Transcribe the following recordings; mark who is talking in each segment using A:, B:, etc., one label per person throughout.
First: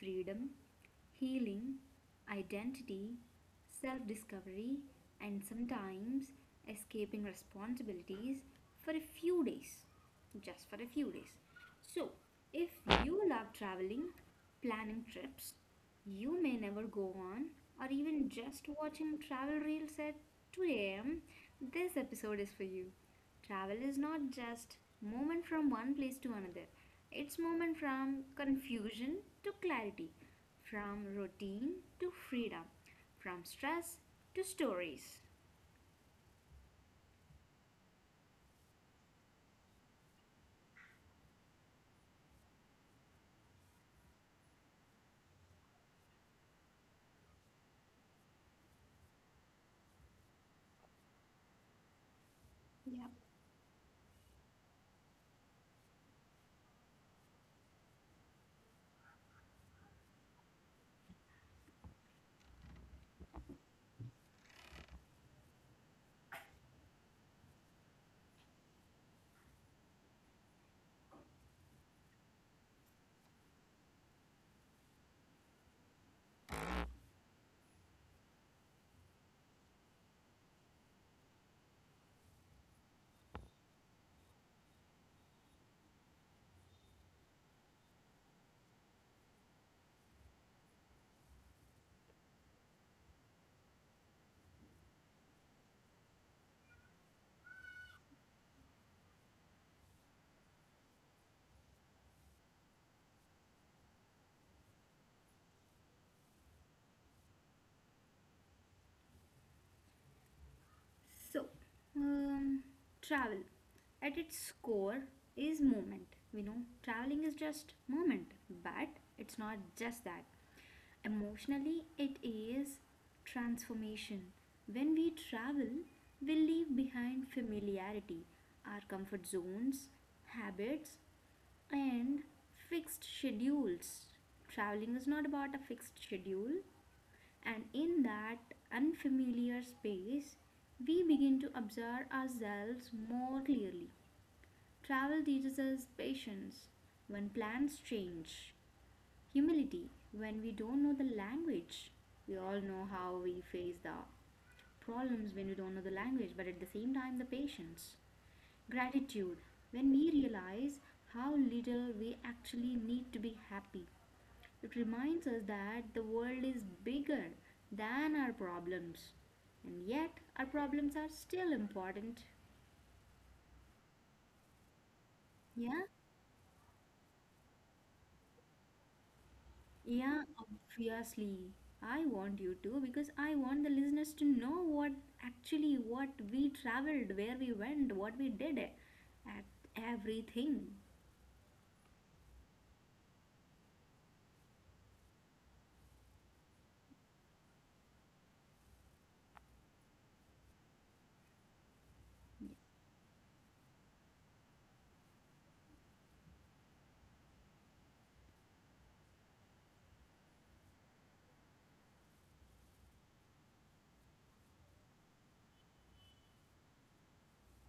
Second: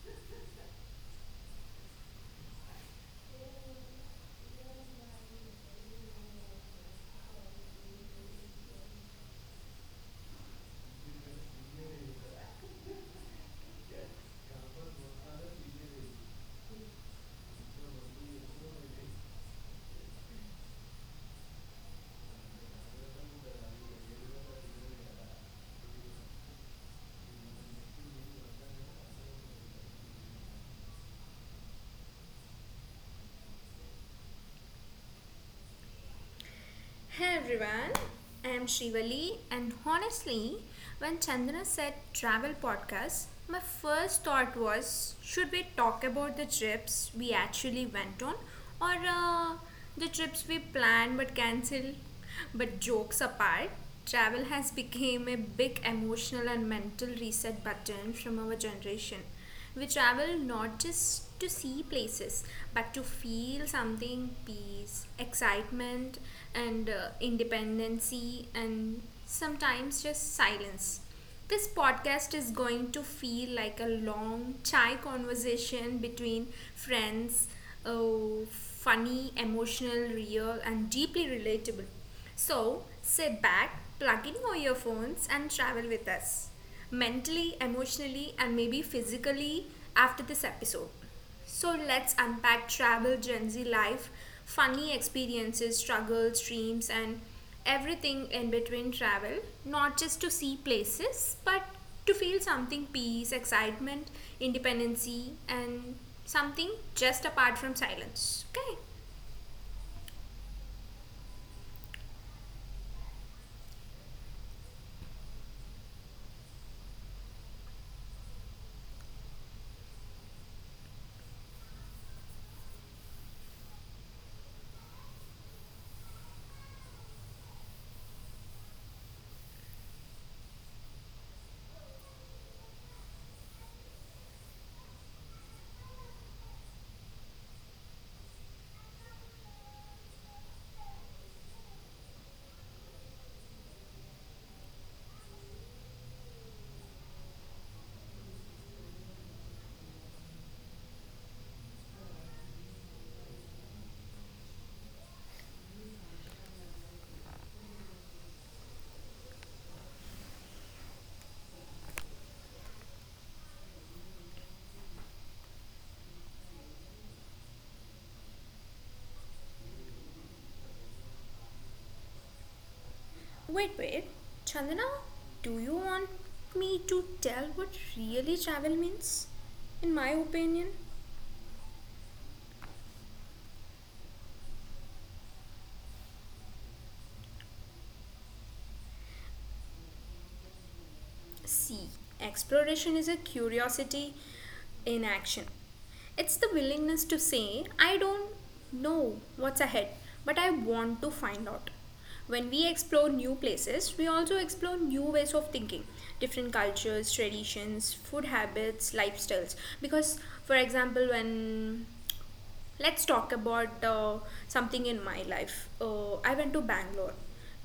A: freedom, healing, identity, self discovery, and sometimes escaping responsibilities for a few days. Just for a few days. So, if you love traveling, planning trips, you may never go on, or even just watching travel reels at 2 a.m., this episode is for you. Travel is not just movement from one place to another, it's movement from confusion to clarity, from routine to freedom, from stress to stories.
B: Hey everyone, I am Shivali, and honestly, when Chandana said travel podcast, my first thought was should we talk about the trips we actually went on or the trips we planned but cancelled? But
A: Yeah.
B: jokes apart, travel has become a big emotional and mental reset button from our generation. We travel not just to see places, but to feel something peace, excitement, and independency, and sometimes just silence. This podcast is going to feel like a long chai conversation between friends, oh, funny, emotional, real, and deeply relatable. So sit back, plug in your earphones, and travel with us mentally, emotionally, and maybe physically after this episode. So let's unpack travel, Gen Z life, funny experiences, struggles, dreams, and everything in between travel, not just to see places, but to feel something peace, excitement, independency, and something just apart from silence. Okay?
A: So, um, travel at its core is movement. We know traveling is just movement, but it's not just that. Emotionally, it is transformation. When we travel, we leave behind familiarity, our comfort zones, habits, and fixed schedules. Traveling is not about a fixed schedule, and in that unfamiliar space, we begin to observe ourselves more clearly. Travel teaches us patience when plans change, humility. When we don't know the language, we all know how we face the problems when we don't know the language, but at the same time, the patience. Gratitude. When we realize how little we actually need to be happy, it reminds us that the world is bigger than our problems, and yet our problems are still important.
B: Wait, wait. Chandana, do you
A: Yeah?
B: want me to tell what really travel means? In my
A: Yeah,
B: opinion,
A: obviously. I want you to because I want the listeners to know what actually what we traveled, where we went, what we did at everything.
B: C. Exploration is a curiosity in action. It's the willingness to say, I don't know what's ahead, but I want to find out. When we explore new places, we also explore new ways of thinking, different cultures, traditions, food habits, lifestyles. Because, for example, when let's talk about something in my life. I went to Bangalore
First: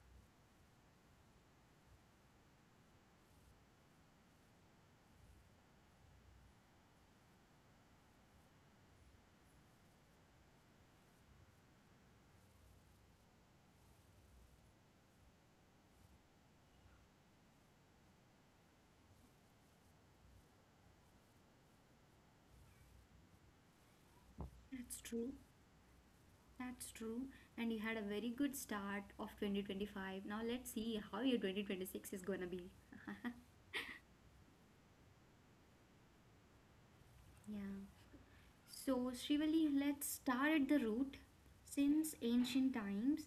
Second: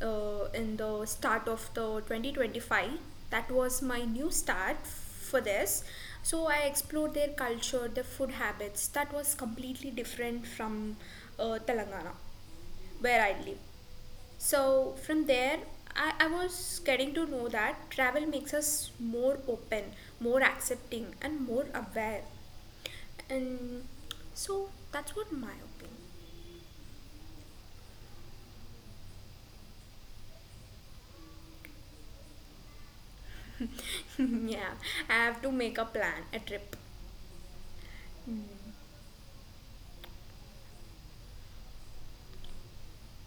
B: in the start of the 2025. That was my new start for this. So I explored their culture, their food habits. That was completely different from Telangana, where I live. So from there, I was getting to know that travel makes us more open, more accepting, and more aware. And so
A: That's
B: that's what
A: true.
B: my opinion.
A: That's true. And you had a very good start of 2025. Now let's see how your 2026 is gonna be.
B: yeah, I have to make a plan, a trip.
A: Yeah. So, Srivali, let's start at the root. Since ancient times,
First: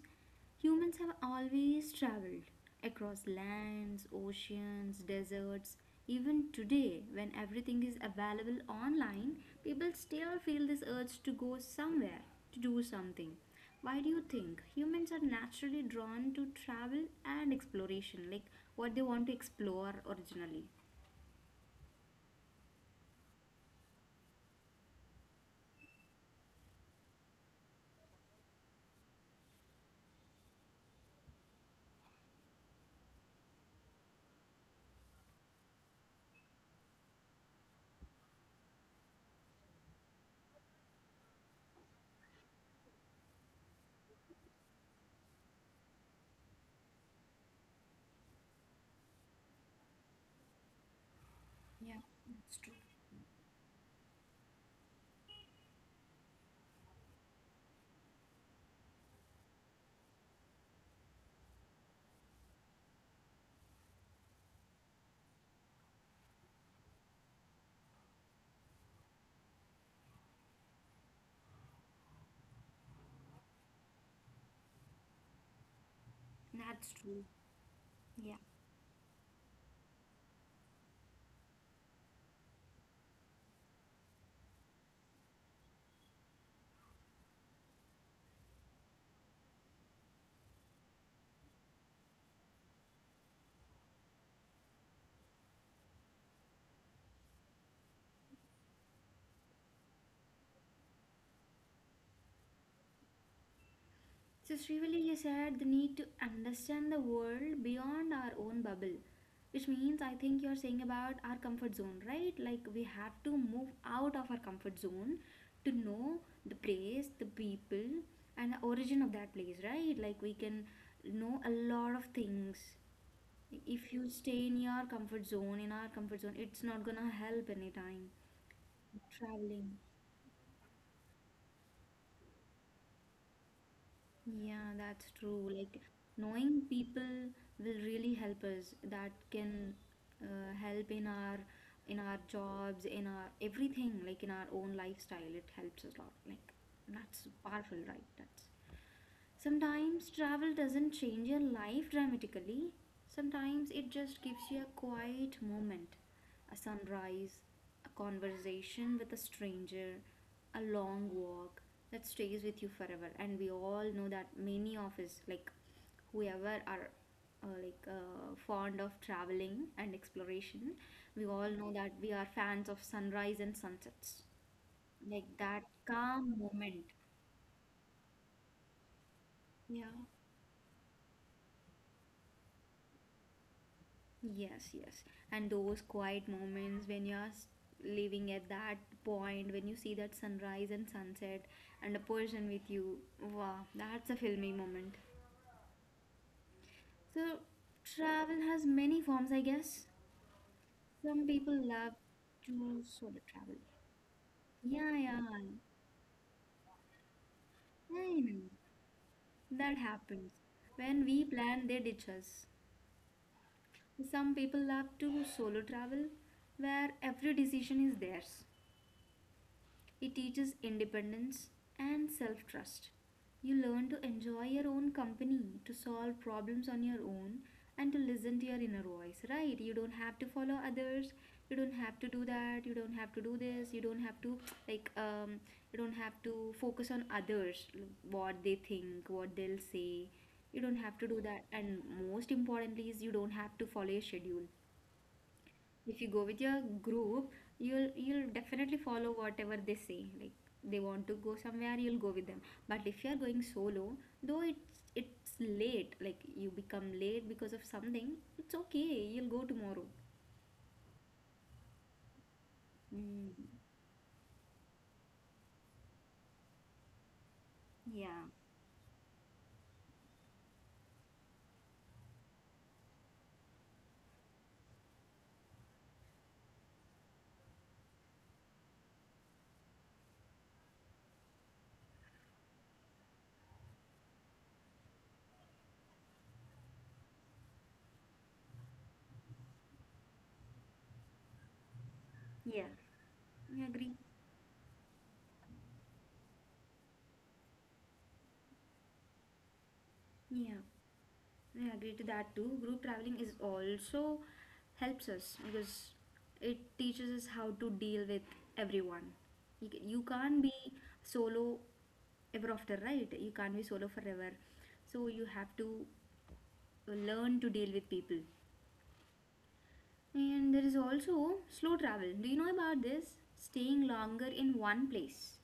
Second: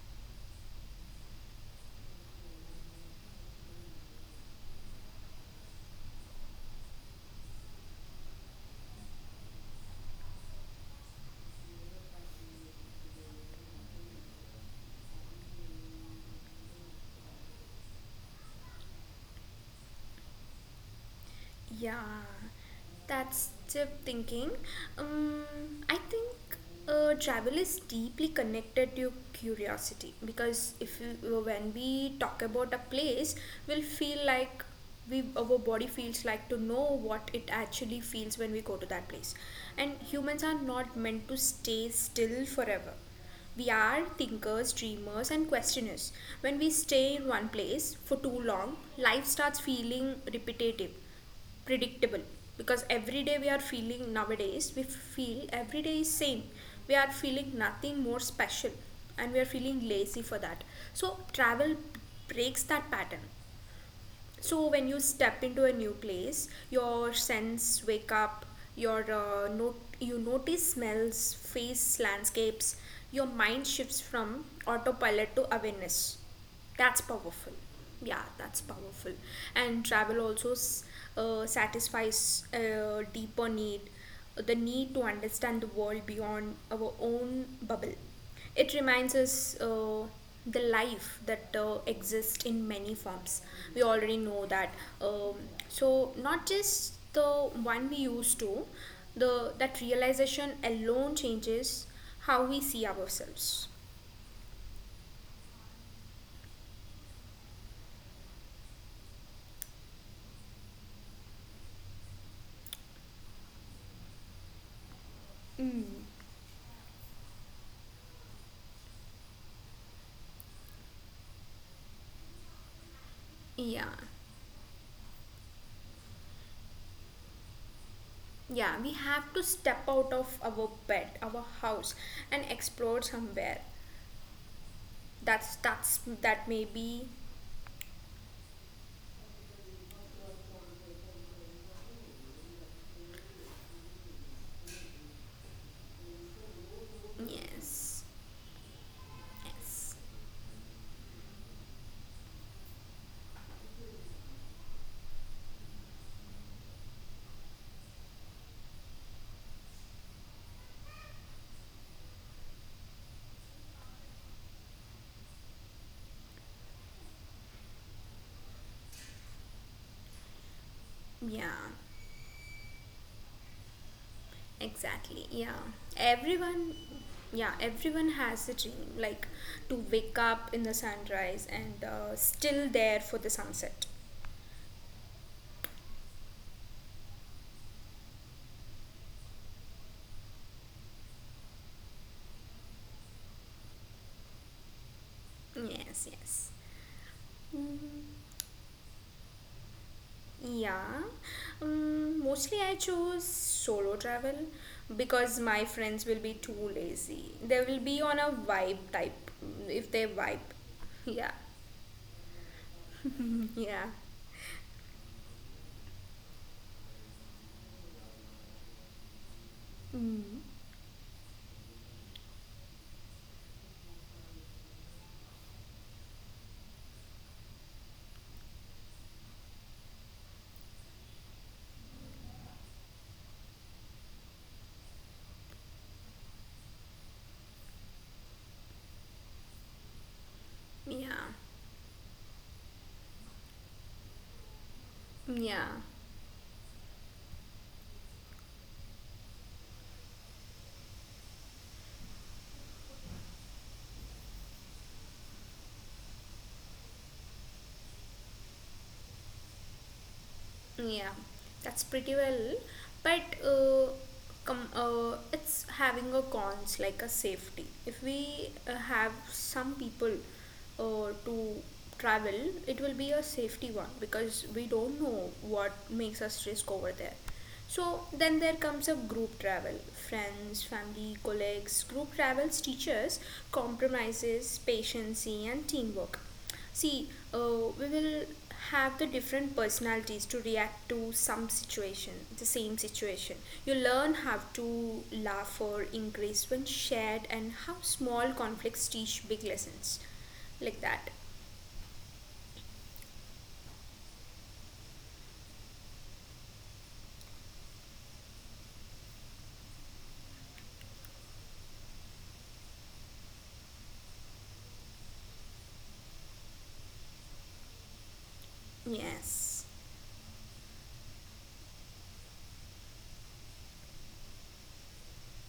A: humans have always traveled across lands, oceans, deserts. Even today, when everything is available online, people still feel this urge to go somewhere, to do something. Why do you think humans are naturally drawn to travel and exploration, like what they want to explore originally?
B: Yeah, that's the thinking. Um, I think travel is deeply connected to curiosity because if you, when we talk about a place, we'll feel like we our body feels like to know what it actually feels when we go to that place. And humans are not meant to stay still forever. We are thinkers, dreamers, and questioners. When we stay in one place for too long, life starts feeling repetitive,
A: Yeah,
B: predictable,
A: that's true.
B: because every day we are feeling, nowadays we feel every day is same, we are feeling nothing more special, and we are feeling lazy for that. So travel breaks that pattern. So when you step into a new place, your sense wake up, your note you notice smells, face, landscapes. Your mind shifts from autopilot to awareness.
A: That's
B: That's
A: true.
B: powerful. Yeah,
A: Yeah.
B: that's powerful. And travel also satisfies a deeper need, the need to understand the world beyond our own bubble. It reminds us the life that exists in many forms. We already know that. Um, so, not just the one we used to, that realization alone changes how we see ourselves.
A: So, Srivali, you said the need to understand the world beyond our own bubble, which means I think you're saying about our comfort zone, right? Like we have to move out of our comfort zone to
B: Mm.
A: know the place, the people, and the origin of that place, right? Like we can know a lot of things.
B: Yeah.
A: If you stay in your comfort zone, in our comfort zone, it's not gonna help anytime.
B: Yeah, we have to
A: Traveling.
B: step out of our bed, our house, and explore somewhere.
A: Yeah, that's true.
B: That's
A: Like
B: that's that
A: knowing
B: may be
A: people will really help us. That can help in our jobs, in our everything, like in our own lifestyle. It helps us a lot. Like that's powerful,
B: yes,
A: right? That's
B: yes,
A: sometimes travel doesn't change your life dramatically. Sometimes it just gives you a quiet moment a sunrise, a conversation with a stranger, a long walk that stays with you forever. And we all know that many of us, like whoever are fond of traveling and exploration, we all
B: yeah,
A: know that we are fans of sunrise and sunsets.
B: exactly,
A: Like
B: yeah.
A: that calm
B: Everyone,
A: moment.
B: yeah, everyone has a dream, like to
A: Yeah.
B: wake up in the sunrise and still there for the sunset.
A: Yes, yes. And those quiet moments when you're living at that point, when you see that sunrise and sunset and a person with you, wow, that's a filmy moment.
B: Yes, yes.
A: So,
B: Mm.
A: travel has many forms, I guess.
B: Yeah,
A: Some people love
B: mostly I
A: to
B: choose
A: solo travel.
B: solo travel
A: Yeah, yeah,
B: because my friends will be too lazy. They will be on
A: I
B: a
A: know.
B: vibe type
A: That
B: if they
A: happens.
B: vibe.
A: When we
B: Yeah,
A: plan, they ditch us.
B: yeah,
A: Some people love to solo travel, where every decision is theirs. It
B: mm,
A: teaches independence and self trust. You learn to enjoy your own company, to solve problems on your own, and to listen to your inner voice, right? You don't have to follow others. You don't have to do that. You don't have to do this. Like, um, you don't have to focus on others, what they think, what they'll say. You don't have to do
B: yeah,
A: that. And most importantly, is you don't have to follow a schedule
B: yeah.
A: if you go with your group, you'll definitely follow whatever they say, like they want to go somewhere, you'll go with them. But if you're going solo, though it's late, like you become late because of something, it's okay, you'll go tomorrow.
B: Yeah, that's pretty well. But
A: Mm,
B: it's having a cons like a safety. If
A: yeah
B: we have some people to travel, it will be a safety one because we don't know what makes us risk over there. So then there comes a group travel. Friends, family, colleagues. Group travels teaches compromises, patience, and teamwork. See, we will have the different personalities to react to some situation, the
A: yeah
B: same situation.
A: I
B: You
A: agree.
B: learn how to laugh or increase when shared, and how small conflicts teach big lessons.
A: Yeah,
B: Like that.
A: I agree to that too. Group traveling is also helps us because it teaches us how to deal with everyone. You can't be solo ever after, right? You can't be solo forever, so you have to learn to deal with people.
B: Yes.
A: And there is also slow travel. Do you know about this? Staying longer in one place,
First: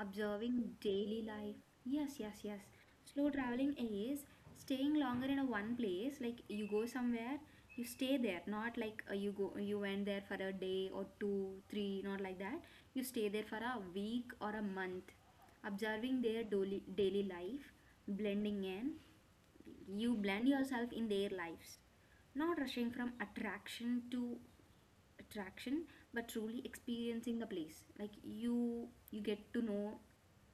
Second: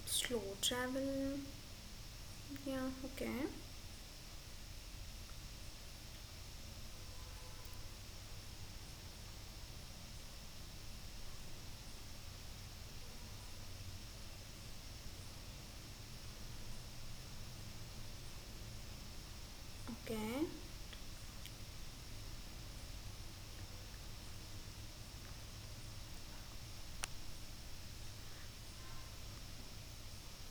A: observing
B: Slow
A: daily
B: travel.
A: life. Yes, yes, yes.
B: Yeah, okay,
A: Slow traveling is staying longer in a one place. Like you go somewhere, you stay there. Not like you go, you went there for a day or two, three. Not like that. You stay there for a week or a month, observing their daily life, blending in, you blend
B: okay.
A: yourself in their lives, not rushing from attraction to attraction, but truly experiencing the place, like you get to know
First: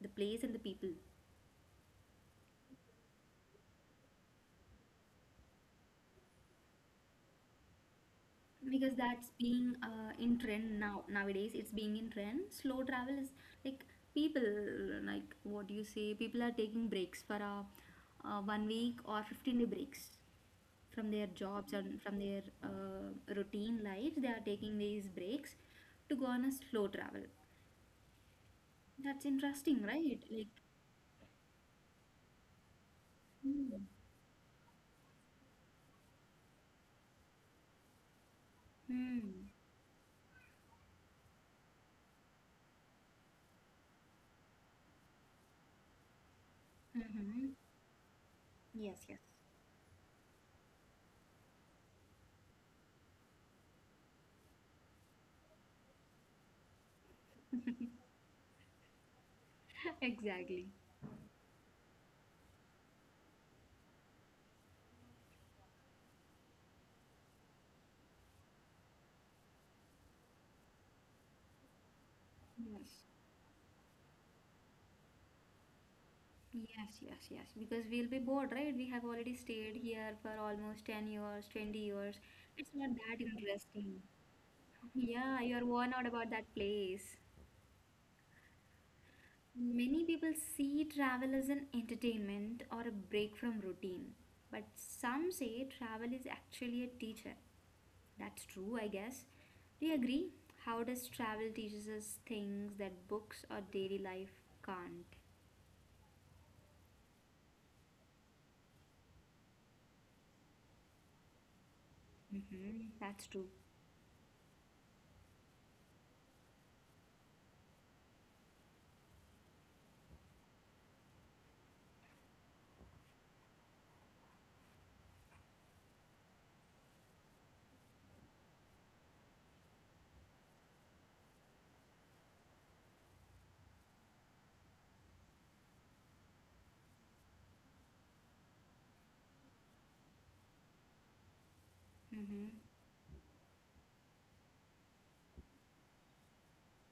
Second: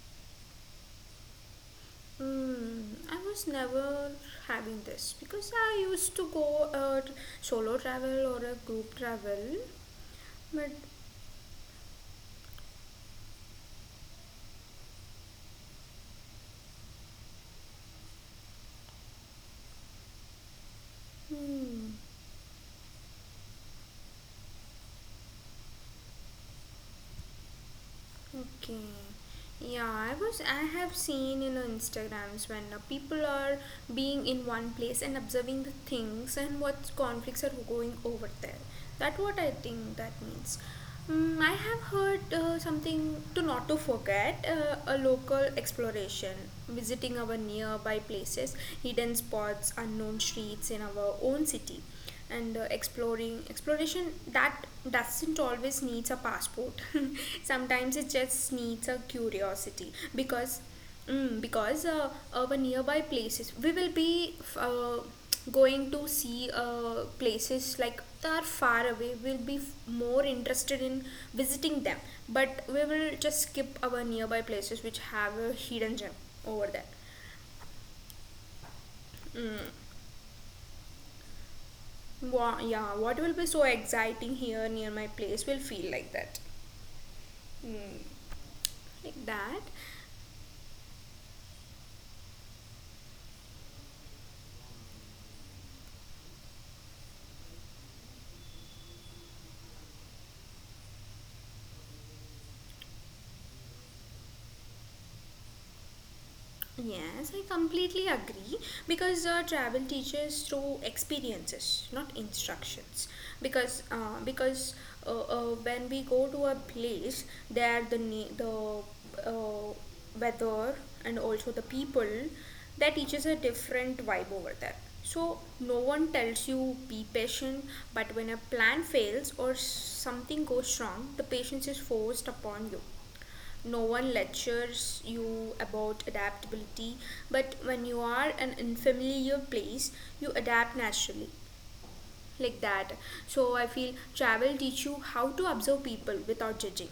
A: the place and the people
B: Mm, I was never having this because I used to go solo travel or a
A: because
B: group
A: that's
B: travel,
A: being in
B: but
A: trend now. Nowadays it's being in trend. Slow travel is like people, like what do you say, people are taking breaks for a 1 week or 15-day breaks from their jobs
B: hmm,
A: and from their routine life. They are taking these breaks to go on a slow travel.
B: okay.
A: That's interesting,
B: Yeah,
A: right?
B: I
A: Like
B: have seen in Instagrams when people are
A: mm.
B: being in one place and observing the things and what conflicts are going over there. That what
A: Mm.
B: I think that means. Mm, I have heard something to not to forget a local exploration,
A: Hmm.
B: visiting our
A: Mm-hmm.
B: nearby places,
A: Yes,
B: hidden
A: yes.
B: spots, unknown streets in our own city, and exploring exploration that doesn't always needs a passport. Sometimes it just needs a curiosity because
A: Exactly.
B: our nearby places we will be going to see places like that are far away, we'll be more interested in visiting them, but we
A: Yes,
B: will just skip our nearby places which have a hidden gem over there
A: yes, yes, yes. Because we'll be bored, right? We have already stayed
B: mm.
A: here for almost 10 years, 20 years.
B: Wha
A: It's not
B: yeah,
A: that
B: what will be so
A: interesting.
B: exciting here near my
A: Yeah,
B: place will
A: you're worn
B: feel
A: out
B: like
A: about
B: that,
A: that place.
B: mm like that.
A: Many people see travel as an entertainment or a break from routine, but some say travel is actually a teacher. That's true, I guess. Do you agree? How does travel teaches us things that books or daily life can't?
B: Yes, I completely agree because travel teaches through experiences, not
A: Mm-hmm.
B: instructions.
A: That's true.
B: Because when we go to a place, there the weather and also the people, that teaches a different vibe over there. So no one tells you be patient, but when a plan fails or something goes wrong, the patience is forced upon you. No one lectures you about adaptability, but when you are an unfamiliar place you adapt naturally,
A: Mm-hmm.
B: like that. So I feel travel teach you how to observe people without judging,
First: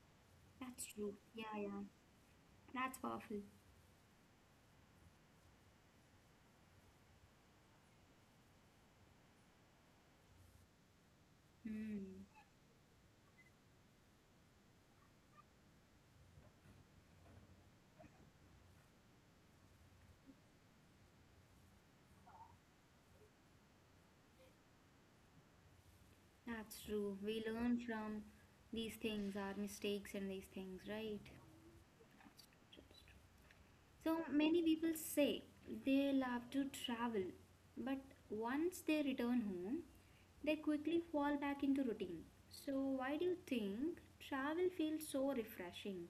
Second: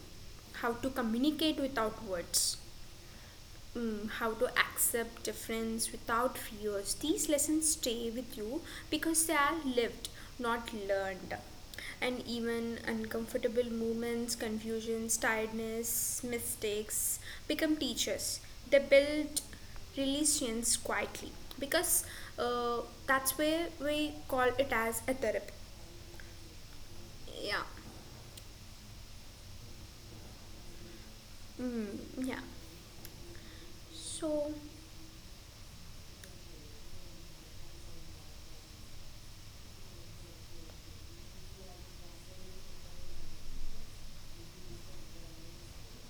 B: how
A: That's
B: to
A: true. Yeah,
B: communicate
A: yeah.
B: without words,
A: That's powerful.
B: how to accept difference without fears. These lessons stay with you because they are lived, not learned. And
A: Hmm.
B: even uncomfortable moments, confusions, tiredness, mistakes become teachers. They build relations quietly because, uh, that's where we call it as a therapy.
A: That's true. We
B: Yeah.
A: learn from these things, our mistakes and these things, right?
B: Mm, yeah.
A: That's true. So
B: So,
A: many people say they love to travel, but once they return home, they quickly fall back into routine. So, why do you think travel feels so refreshing,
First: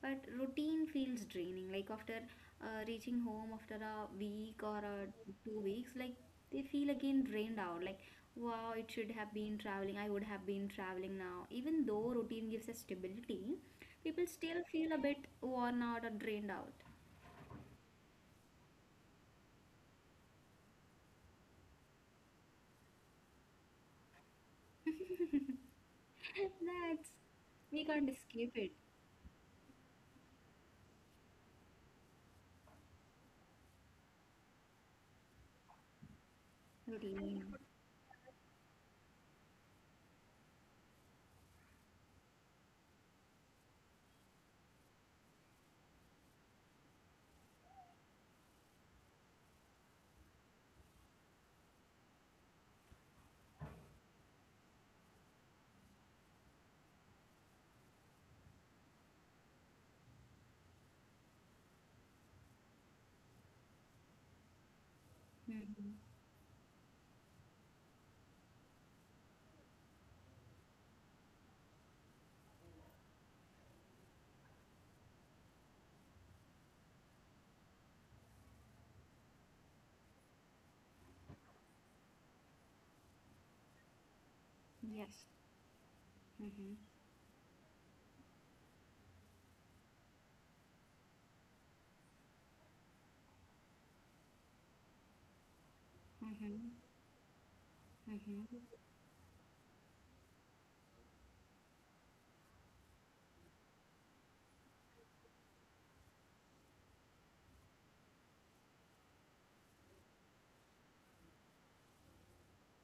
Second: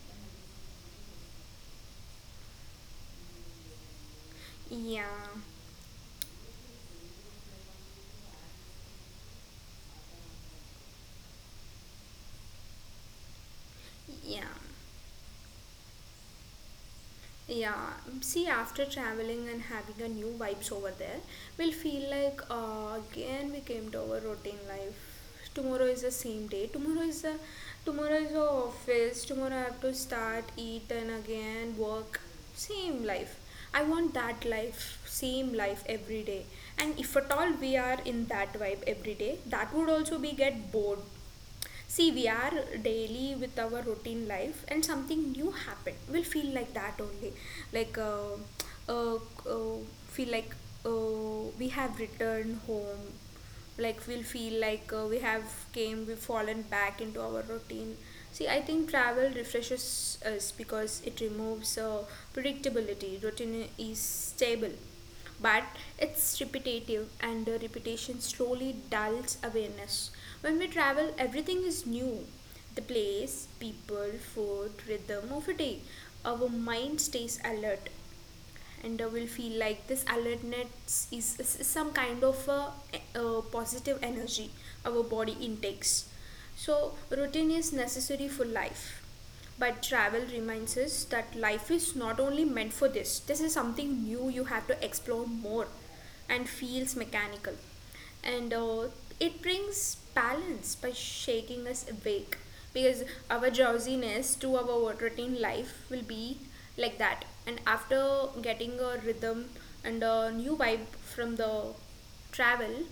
A: but routine feels draining? Like after reaching home after a week or a
B: yeah.
A: 2 weeks, like they feel again drained out. Like, wow, it should have been traveling. I would have been traveling now. Even though routine gives us stability, people
B: Yeah.
A: still feel a bit worn out or drained out.
B: Yeah, see, after traveling and having a new vibes over there, we'll feel like again we came to our routine life. Tomorrow is the same day. Tomorrow
A: That's
B: is the
A: we can't
B: tomorrow is the
A: escape it.
B: office. Tomorrow I have to start, eat, and again work. Same life. I want that life, same life every day. And if at
A: Routine.
B: all we are in that vibe every day, that would also be get bored. See, we are daily with our routine life, and something new happened. We'll feel like that only, like uh, uh, feel like we have returned home, like we'll feel like we have came we've fallen back into our routine. See, I think travel refreshes us because it removes predictability. Routine is stable, but
A: Mm-hmm.
B: it's repetitive, and repetition slowly dulls awareness. When we travel everything is new, the place, people, food, rhythm or fatigue, our mind stays alert, and will feel like this alertness is some kind of a positive energy our
A: Yes.
B: body intakes.
A: Mm-hmm.
B: So, routine is necessary for life. But travel reminds us that life is not only meant for this, this is something new you have to explore more, and
A: Mm-hmm.
B: feels mechanical, and
A: Mm-hmm.
B: it brings balance by shaking us awake. Because our drowsiness to our routine life will be like that, and after getting a rhythm and a new vibe from the travel,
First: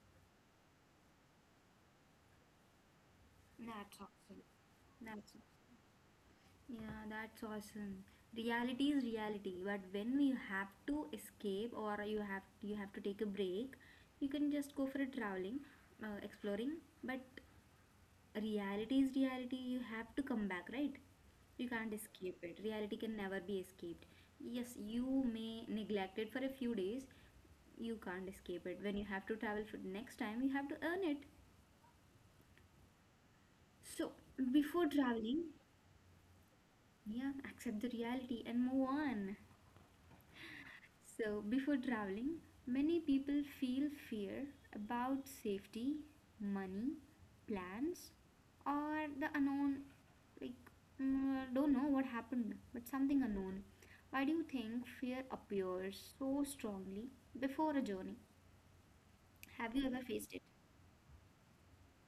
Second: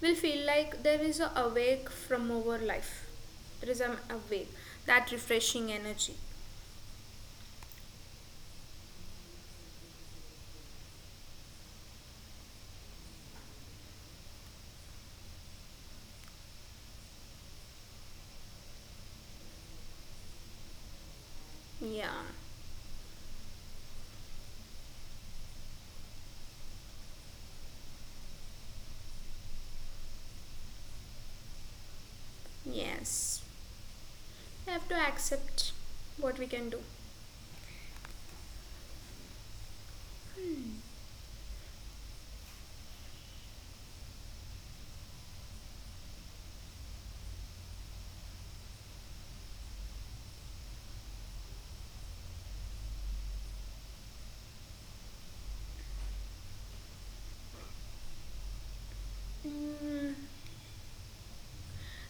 B: we'll feel like there is a awake from our life, there is an
A: That's awesome.
B: awake, that
A: That's
B: refreshing energy.
A: yeah. That's awesome. Reality is reality, but when you have to escape or you have to take a break, you can just go for a traveling, exploring. But reality is reality, you have to come back, right? You can't
B: Yeah,
A: escape it. Reality can never be escaped. Yes, you may neglect it for a few days, you can't escape it. When you have to travel for next time, you have to earn it.
B: yes,
A: So
B: we have
A: before
B: to
A: traveling,
B: accept what we can do.
A: yeah, accept the reality and move on. So, before traveling, many people feel fear about safety, money, plans, or the unknown. Like, mm, don't know what happened, but something unknown. Why do you think fear appears so strongly before a journey? Have you ever
B: Mm.
A: faced it?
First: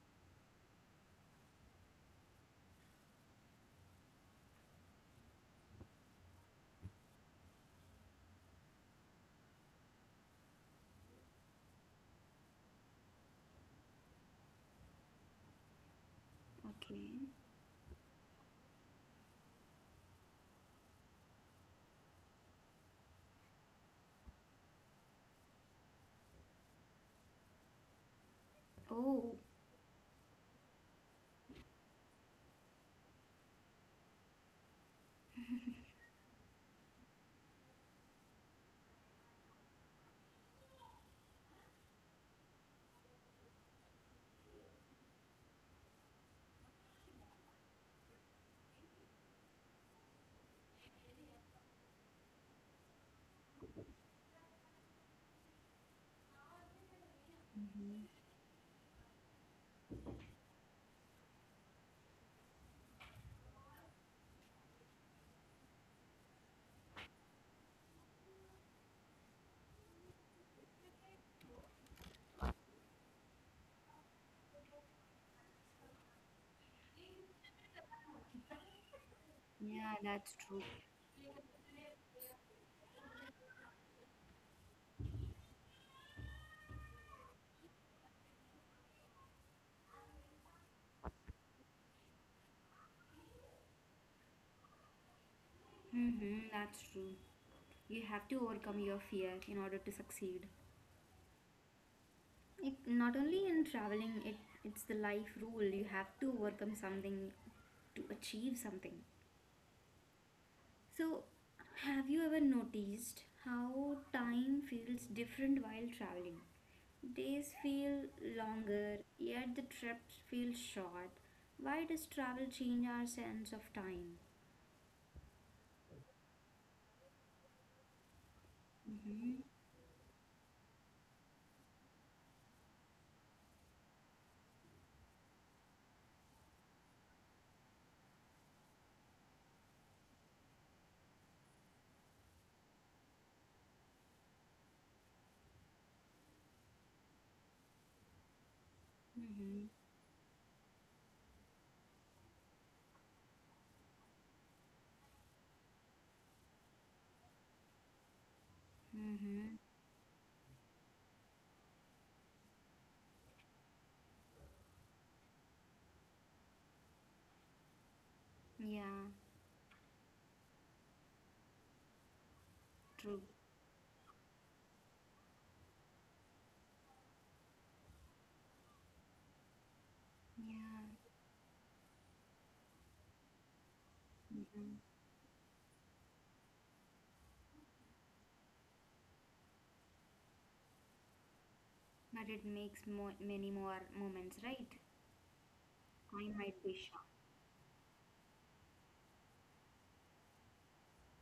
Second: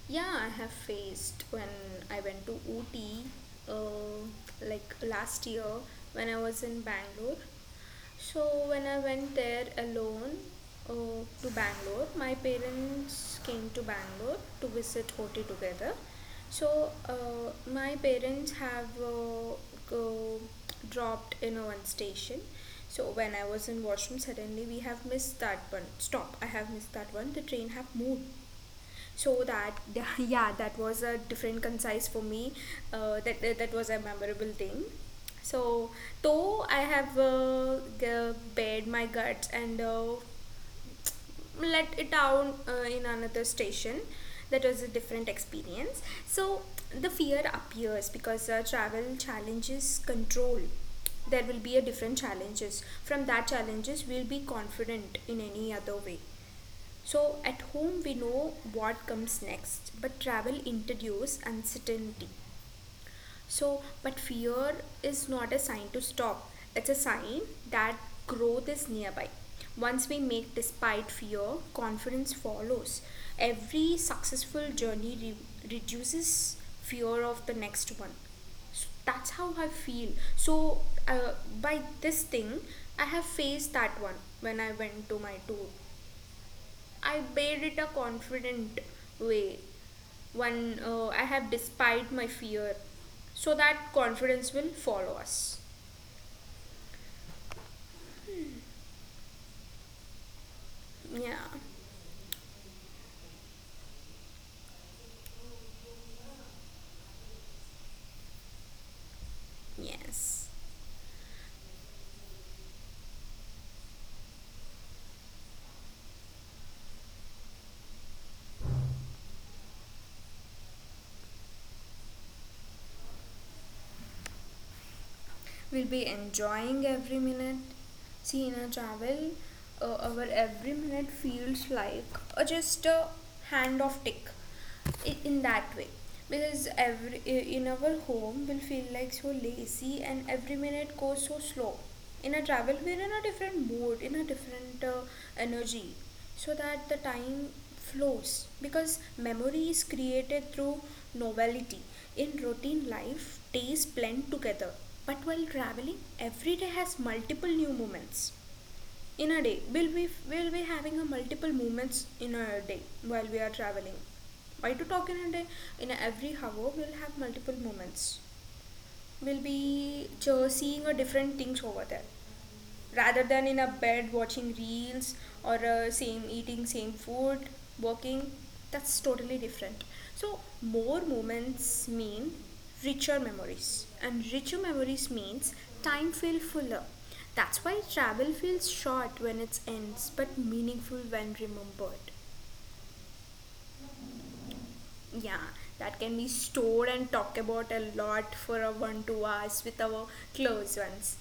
B: Yeah, I have faced when I went to Ooty, uh, like last year when I was in Bangalore. So when I went there alone to Bangalore, my parents came to Bangalore to visit OT together. So
A: Okay.
B: my parents have go, dropped in a one station. So when I was in washroom, suddenly we have missed that one. Stop! I have missed that one. The train have moved,
A: Oh,
B: so that yeah, that was a different concise for me, that was a memorable thing. So though I have bared my guts and let it down in another station. That was a different experience. So the fear appears because travel challenges control. There will be a different challenges, from that challenges we'll be confident in any other way. So at home we know what comes next, but travel introduces uncertainty. So but fear is not a sign to stop. It's a sign that growth is nearby. Once we make despite fear, confidence follows. Every successful journey reduces fear of the next one. So that's how I
A: yeah,
B: feel.
A: that's true.
B: So uh, by this thing, I have faced that one. When I went to my tour I bade it a confident way, one I have despite my fear, so that confidence will follow us.
A: Mm-hmm, that's true. You have to overcome your fear in order to succeed.
B: Yeah,
A: It not only in traveling, it's the life rule. You have to overcome something to achieve something.
B: yes.
A: So, have you ever noticed how time feels different while traveling? Days feel longer, yet the trips feel short. Why does travel change our sense of time?
B: We will be enjoying every minute. See, in a travel,
A: Mm-hmm.
B: our every minute feels like just a hand of tick in that way, because every in our home will feel like so lazy and every minute goes so slow. In a travel we're in a different mood, in a different energy, so that the time flows because memory
A: Mm-hmm.
B: is created through novelty. In routine life days blend together, but while traveling every day has multiple new moments. In a
A: Mm-hmm.
B: day we'll be having a multiple moments in a day while we are traveling. Why to talk in a day, in every hour we'll have multiple moments.
A: Yeah,
B: We'll be seeing a different things over there,
A: true.
B: rather than in a bed watching reels or same eating same food, working. That's totally different. So
A: Yeah.
B: more moments mean richer memories, and richer
A: Mm-hmm.
B: memories means time feel fuller. That's why travel feels short when it ends but meaningful when remembered.
A: But it makes more, many more moments, right?
B: Yeah, that can be
A: Time might be
B: stored
A: short.
B: and talked about a lot for a 1 2 hours with our close ones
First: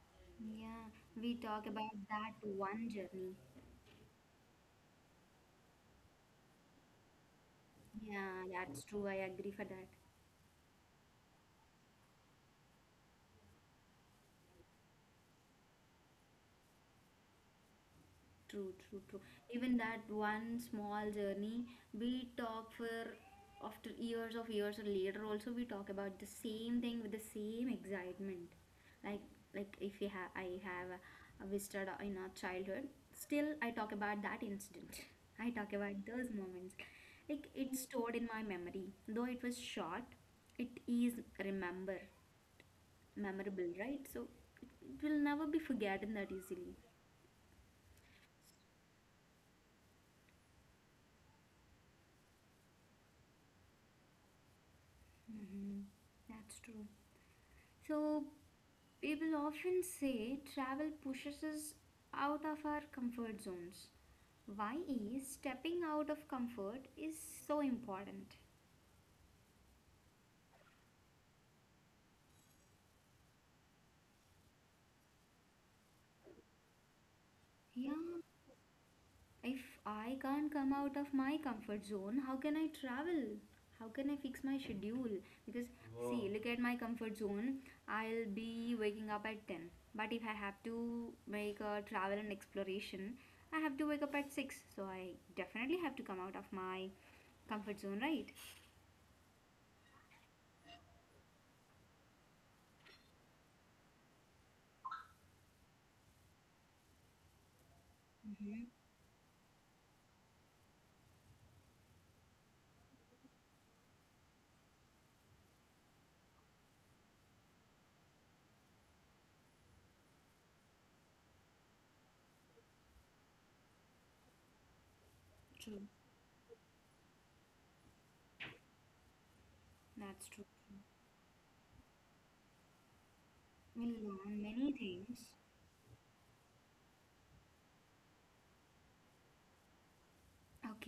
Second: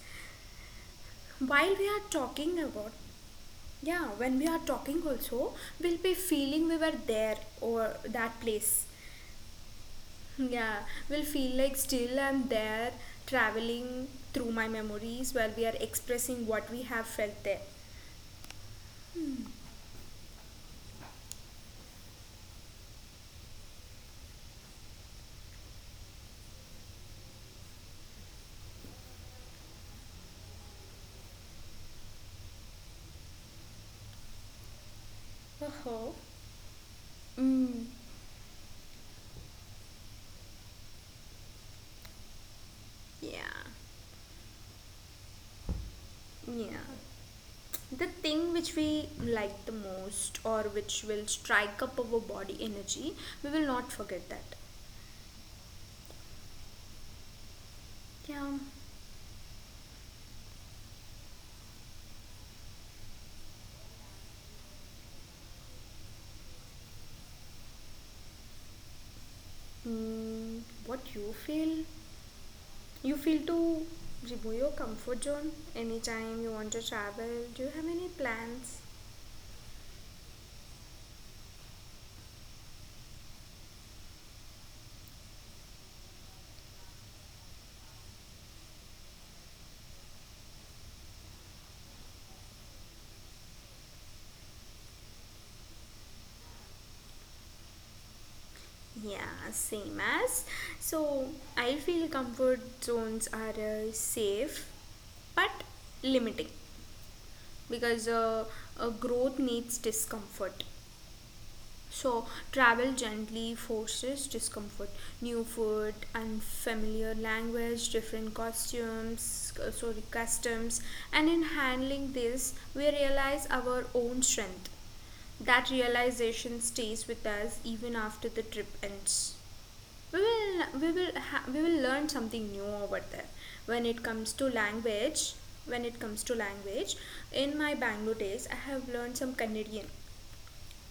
A: Yeah, we talk
B: while we
A: about
B: are
A: that
B: talking
A: one
B: about.
A: journey.
B: Yeah, when we are talking also, we'll be feeling we were there or that
A: Yeah,
B: place.
A: that's true. I agree for that.
B: Yeah, we'll feel like still I'm there, traveling through my memories while we are expressing what we have felt there.
A: True, true, true. Even that one small journey, we talk for after years of years or later also we talk about the same thing with the same excitement. Like like if you have I have visited in our childhood, still I talk about that incident. I talk about
B: Oh,
A: those moments. Like it's
B: mm,
A: stored in my memory. Though it was short, it is remember
B: yeah,
A: memorable, right? So it will never be forgotten that easily.
B: yeah. The thing which we like the most or which will strike up our body energy, we will not forget that.
A: That's true. So,
B: Yeah,
A: people often say travel pushes us out of our comfort zones. Why is stepping out of comfort is so important?
B: what you feel? You feel to remove your comfort zone anytime you want to travel. Do you have
A: Yeah,
B: any plans?
A: if I can't come out of my comfort zone, how can I travel? How can I fix my schedule? Because, whoa, see, look at my comfort zone. I'll be waking up at 10. But if I have to make a travel and exploration, I have to wake up at 6. So I definitely have to come out of my comfort zone, right?
B: Yeah, same as. So I feel comfort zones are safe but limiting, because
A: Mm-hmm.
B: growth needs discomfort. So travel gently forces discomfort. New food, unfamiliar language, different costumes, sorry, customs, and in handling this, we realize our own strength. That
A: True.
B: realization stays with us even after the trip ends.
A: That's true.
B: We will learn something new over there. When
A: We'll
B: it comes to
A: learn many things.
B: language, when it comes to language, in my Bangalore days, I have learned some Canadian,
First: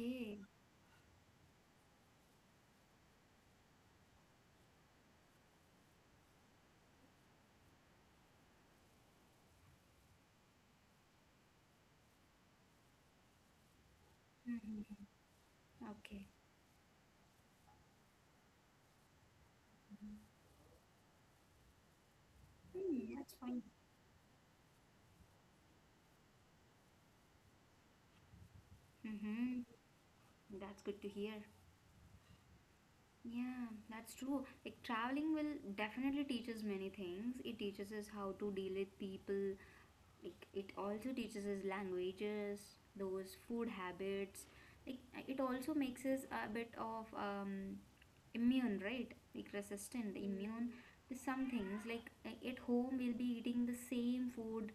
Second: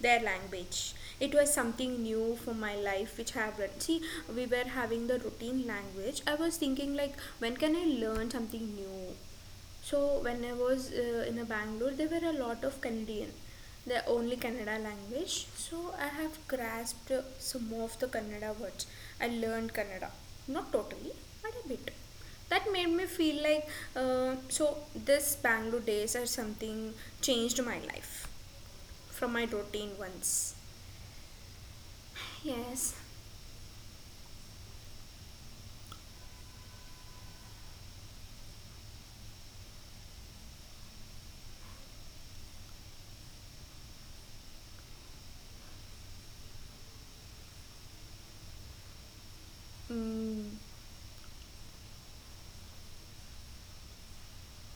B: their language. It was something new for my life, which I have learned. See, we were having the routine language. I was thinking like, when can I learn something new? So when I was in a Bangalore, there were a lot of Canadian, the only Kannada
A: Mm-hmm.
B: language. So I
A: Okay.
B: have grasped some of the Kannada words. I learned Kannada, not totally, but a bit. That made me
A: Hmm. That's
B: feel
A: fine.
B: like so this Bangalore days or something changed my life from my
A: Mm-hmm.
B: routine once.
A: That's good to hear.
B: Yes.
A: Yeah, that's true. Like traveling will definitely teach us many things. It teaches us how to deal with people, like it also teaches us languages, those food habits. Like it also makes us a bit of immune, right? Like resistant,
B: Mm,
A: immune to some things. Like at home we'll be eating the same food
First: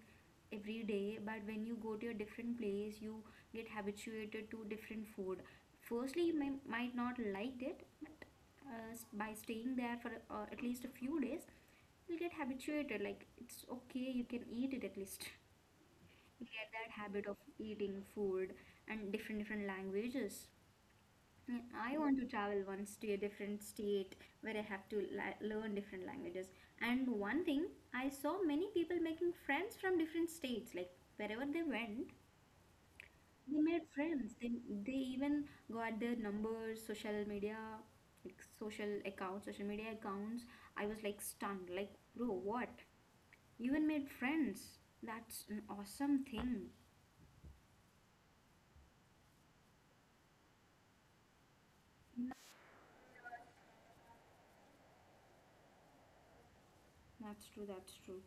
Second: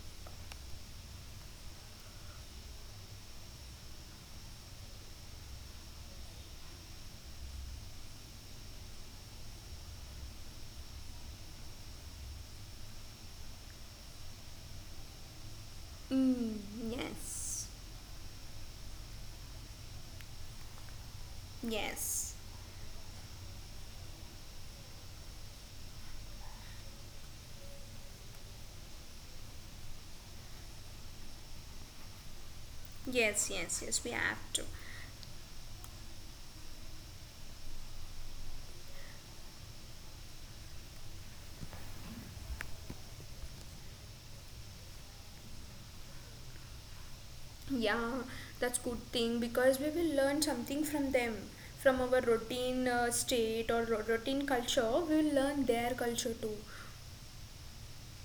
A: every day, but when you go to a different place you get habituated to different food. Firstly you may, might not like it, but by staying there for at least a few days, you'll get habituated, like it's okay, you can eat it at least
B: mm,
A: get that habit of
B: yes.
A: eating food and different different languages. Mm, I want to
B: Yes.
A: travel once to a different state where I have to learn different languages. And one thing, I saw many people making friends from different states. Like wherever they went,
B: Yes.
A: they made
B: Yes. Yes. We
A: friends.
B: have
A: They,
B: to.
A: they even got their numbers, social media, like social accounts, social media accounts. I was like stunned. Like, bro, what? You even made friends. That's an awesome thing.
B: Yeah, that's good thing, because we will learn something from them, from our routine state or routine culture. We will learn their culture too.
A: That's true, that's true.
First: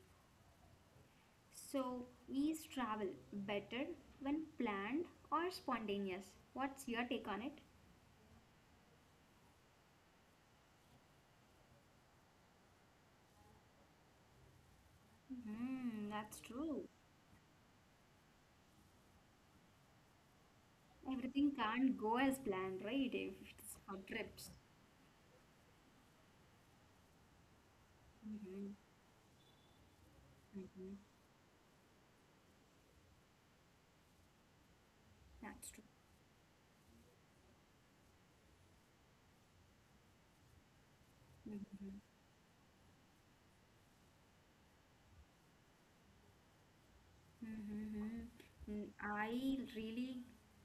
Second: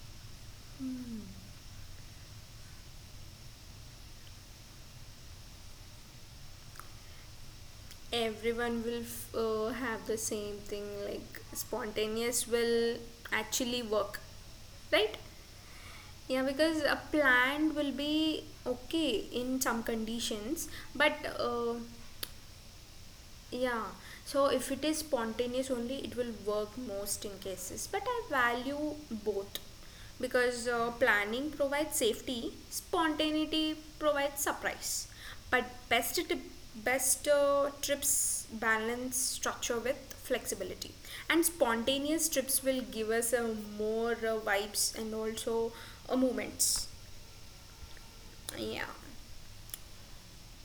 B: Hmm.
A: So, is travel better when planned or spontaneous? What's your take on it?
B: Everyone will have the same thing. Like spontaneous will actually work, right?
A: Hmm, that's
B: Yeah, because
A: true.
B: a plan will be okay in some conditions, but.
A: Everything can't go as planned, right? If it's
B: Yeah,
A: for
B: so
A: trips.
B: if it is spontaneous only, it will work most in cases. But I
A: Mm-hmm,
B: value both because
A: mm-hmm.
B: planning provides safety, spontaneity provides surprise. But
A: That's true.
B: best tip, best trips balance structure with flexibility, and
A: Mm-hmm.
B: spontaneous trips will give us a more vibes and also moments.
A: Mm-hmm. Mm,
B: Yeah,
A: I really